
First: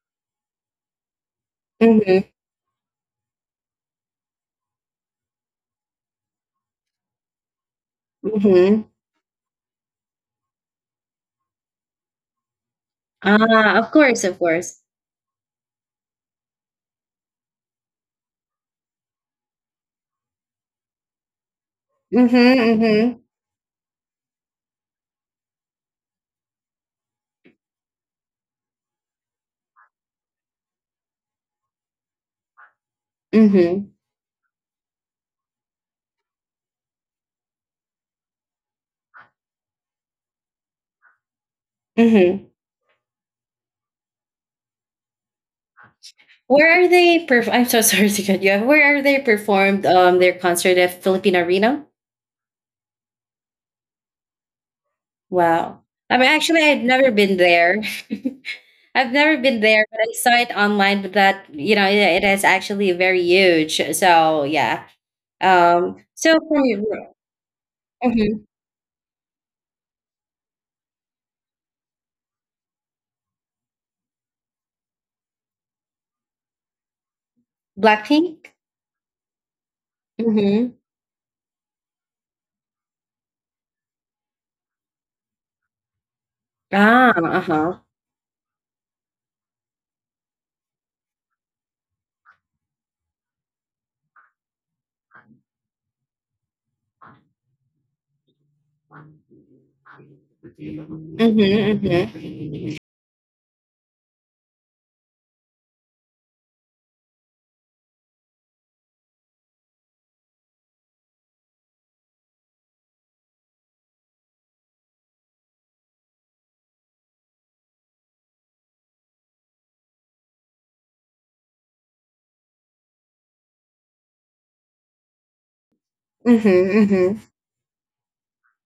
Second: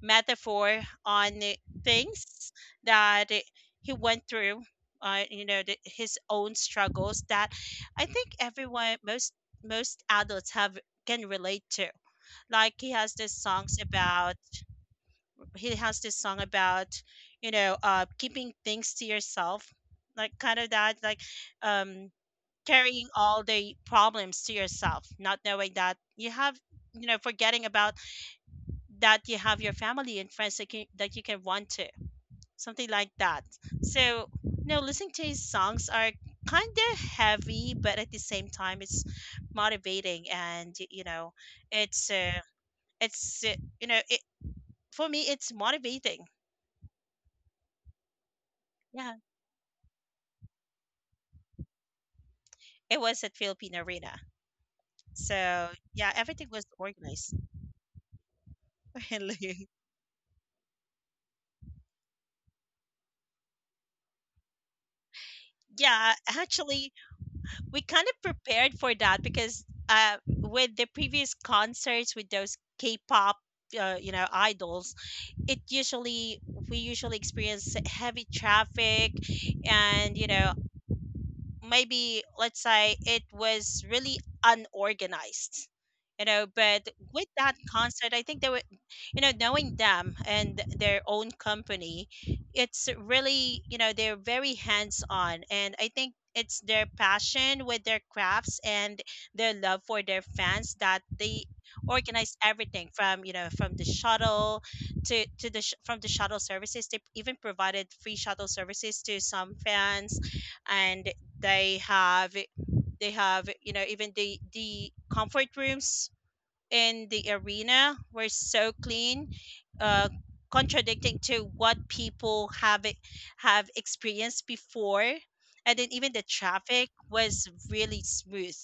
Speaker 2: metaphor on
Speaker 1: Mhm.
Speaker 2: things that he went through. You know the, his own struggles that I think
Speaker 1: Mhm.
Speaker 2: everyone, most adults have can relate to. Like
Speaker 1: Ah, of course, of course.
Speaker 2: he has this song about, you know, keeping things to yourself, like kind of that, like um
Speaker 1: Mhm. Mhm.
Speaker 2: carrying all the problems to yourself, not knowing that you have, you know, forgetting about that you have your family and friends that, can, that you can run to, something like that.
Speaker 1: Mhm.
Speaker 2: So, no, listening to his songs are kind of heavy, but at the same time, it's motivating and, you know, it's, uh,
Speaker 1: Mhm.
Speaker 2: it's, uh, you know, it, for me, it's motivating.
Speaker 1: Where are they perf- I'm so sorry to cut you off. Where are
Speaker 2: Yeah,
Speaker 1: they performed their concert at Philippine Arena?
Speaker 2: it was at Philippine Arena. So,
Speaker 1: Wow.
Speaker 2: yeah,
Speaker 1: I mean
Speaker 2: everything
Speaker 1: actually
Speaker 2: was
Speaker 1: I've never
Speaker 2: organized.
Speaker 1: been there. I've never been
Speaker 2: Really.
Speaker 1: there, but I saw it online but that it, it is actually very huge. So yeah.
Speaker 2: Yeah,
Speaker 1: So from your
Speaker 2: actually, we kind of prepared for that because with the previous concerts with those K-pop, you know, idols, it usually we usually experience heavy
Speaker 1: Blackpink?
Speaker 2: traffic, and you know,
Speaker 1: Mhm.
Speaker 2: maybe let's say it was really unorganized, you know, but
Speaker 1: Ah,
Speaker 2: with that
Speaker 1: uh-huh.
Speaker 2: concert I think they were, you know, knowing them and their own company, it's really, you know, they're very hands on, and I think it's their passion with their crafts and their love for their fans that they
Speaker 1: Mhm,
Speaker 2: organize
Speaker 1: mhm.
Speaker 2: everything from, you know, from the shuttle from the shuttle services. They even provided free shuttle services to some fans, and they have they have, you know, even the comfort rooms in the arena were so clean. Uh, contradicting to what people have experienced before. And then even the
Speaker 1: Mhm,
Speaker 2: traffic
Speaker 1: mhm.
Speaker 2: was really smooth.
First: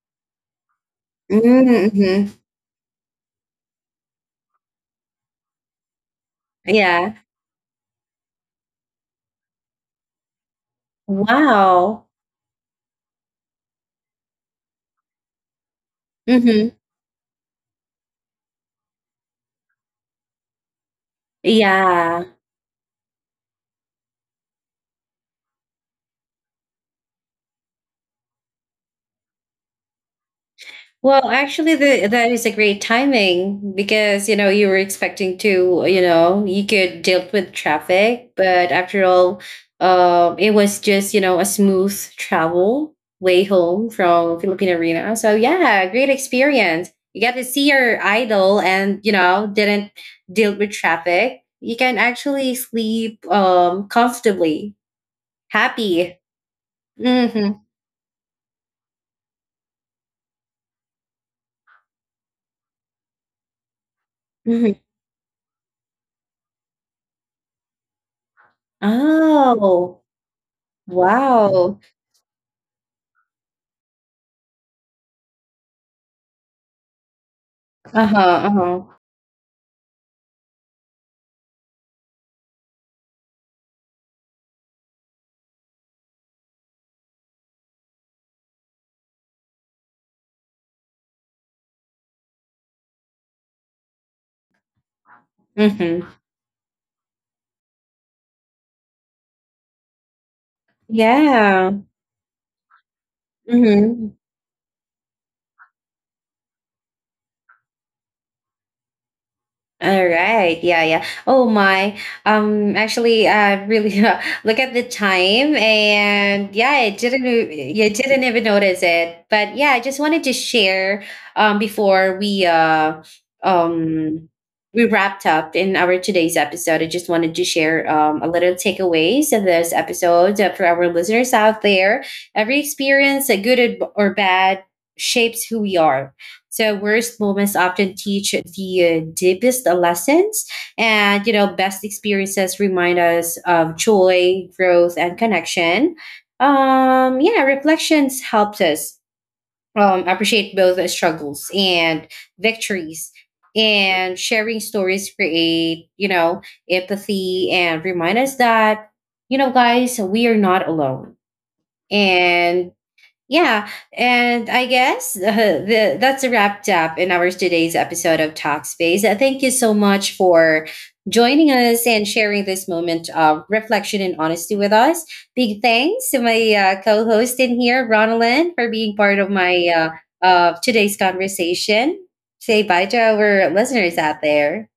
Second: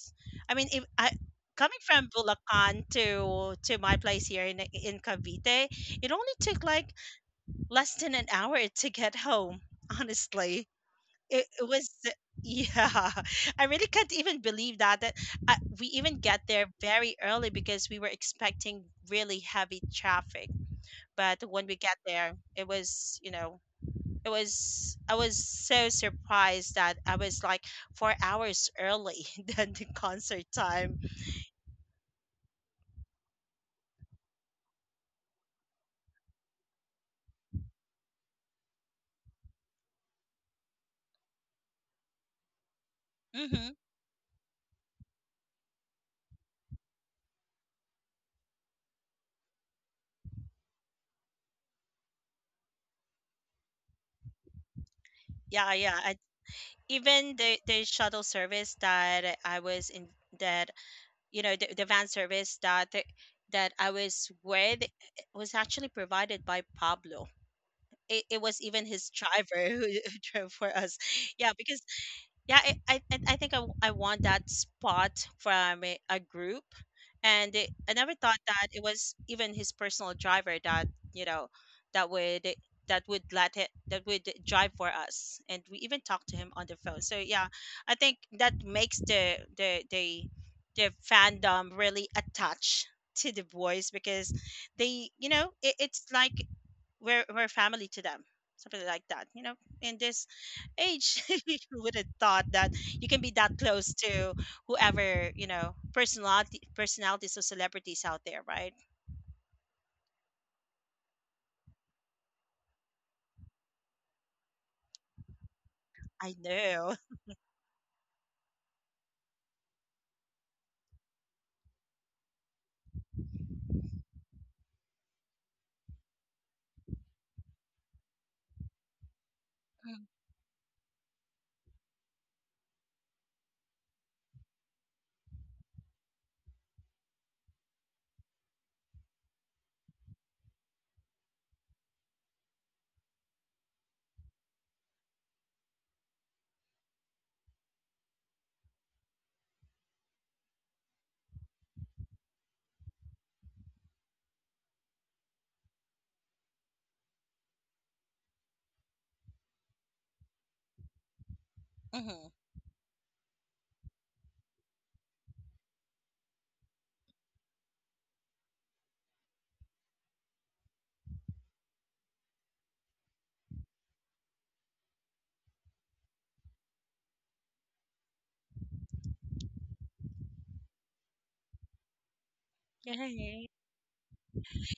Speaker 2: I mean, if I,
Speaker 1: Mm,
Speaker 2: coming from
Speaker 1: mhm.
Speaker 2: Bulacan to my place here in Cavite, it only took like
Speaker 1: Yeah.
Speaker 2: less than an hour to get home. Honestly, it was,
Speaker 1: Wow.
Speaker 2: yeah, I really can't even believe that I, we even get there
Speaker 1: Mhm.
Speaker 2: very early because we were expecting really heavy traffic, but when we get
Speaker 1: Yeah.
Speaker 2: there it was, you know, it was, I was so surprised that I was like 4 hours early than the concert time.
Speaker 1: Well, actually, the, that is a great timing because you were expecting to you could deal with traffic, but after all, it was just a smooth travel way
Speaker 2: Hmm.
Speaker 1: home from Philippine Arena. So yeah, great experience. You got to see your idol, and didn't deal with traffic. You can actually sleep comfortably,
Speaker 2: Yeah, yeah, I,
Speaker 1: happy.
Speaker 2: even
Speaker 1: Mm-hmm.
Speaker 2: the shuttle service that I was in, that you know the van service that I was
Speaker 1: Hmm.
Speaker 2: with, eh, was actually provided by Pablo. It was even his driver who who
Speaker 1: Oh,
Speaker 2: drove for us. Yeah, because
Speaker 1: wow.
Speaker 2: yeah, I think I want that spot from a group, and it, I
Speaker 1: Uh
Speaker 2: never thought
Speaker 1: huh. Uh
Speaker 2: that it
Speaker 1: huh.
Speaker 2: was even his personal driver that, you know, that would that would drive for us, and we even talked to him on the phone. So yeah, I think that makes the fandom really attached to the boys because they, you know,
Speaker 1: Mm-hmm.
Speaker 2: it's like we're family to them, something like that, you know. In this age
Speaker 1: Yeah.
Speaker 2: you would have thought that you can be that close
Speaker 1: Mm-hmm.
Speaker 2: to whoever, you know, personality personalities or celebrities out there, right?
Speaker 1: All right. Yeah, yeah. Oh my. Actually really look at the time
Speaker 2: I
Speaker 1: and yeah, I
Speaker 2: know.
Speaker 1: didn't e- you didn't even notice it. But yeah, I just wanted to share before um we wrapped up in our today's episode. I just wanted to share a little takeaways of this episode for our listeners out there. Every experience, good or bad, shapes who we are. So worst moments often teach the deepest lessons, and best experiences remind us of joy, growth, and connection. Yeah, reflections helps us appreciate both the struggles and victories, and sharing stories create empathy and remind us that guys, we are not alone,
Speaker 2: Mm-hmm.
Speaker 1: and yeah, and I guess that's wrapped up in our today's episode of Talkspace. Thank you so much for joining us and sharing this moment of reflection and honesty with us. Big thanks to my co-host in here, Ronalyn, for being part of my of today's conversation. Say bye to
Speaker 2: Yay.
Speaker 1: our listeners out there.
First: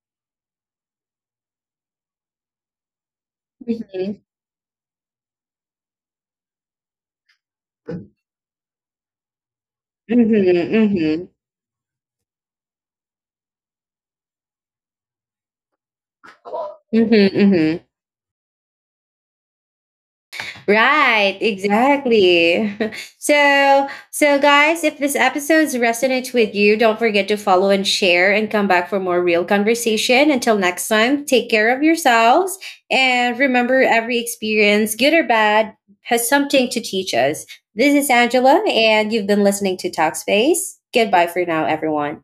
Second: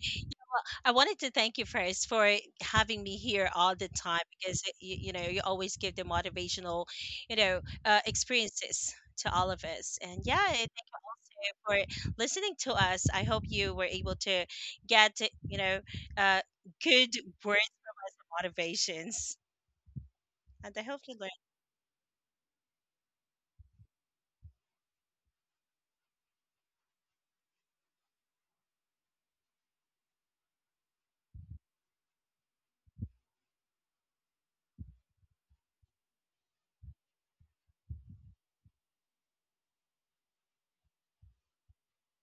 Speaker 2: I wanted to thank you first for having me here all the
Speaker 1: Hmm.
Speaker 2: time because you know you always give the motivational, you know, experiences to all of us. And
Speaker 1: Hmm.
Speaker 2: yeah, it
Speaker 1: Hmm.
Speaker 2: for listening to us. I hope you were able to get, you know, uh, good
Speaker 1: Hmm.
Speaker 2: words
Speaker 1: Hmm.
Speaker 2: from us, and motivations. And I hope you learned.
Speaker 1: Right, exactly. So, so guys, if this episode resonates with you, don't forget to follow and share and come back for more real conversation. Until next time, take care of yourselves and remember every experience, good or bad, has something to teach us. This is Angela and you've been listening to Talkspace. Goodbye for now, everyone.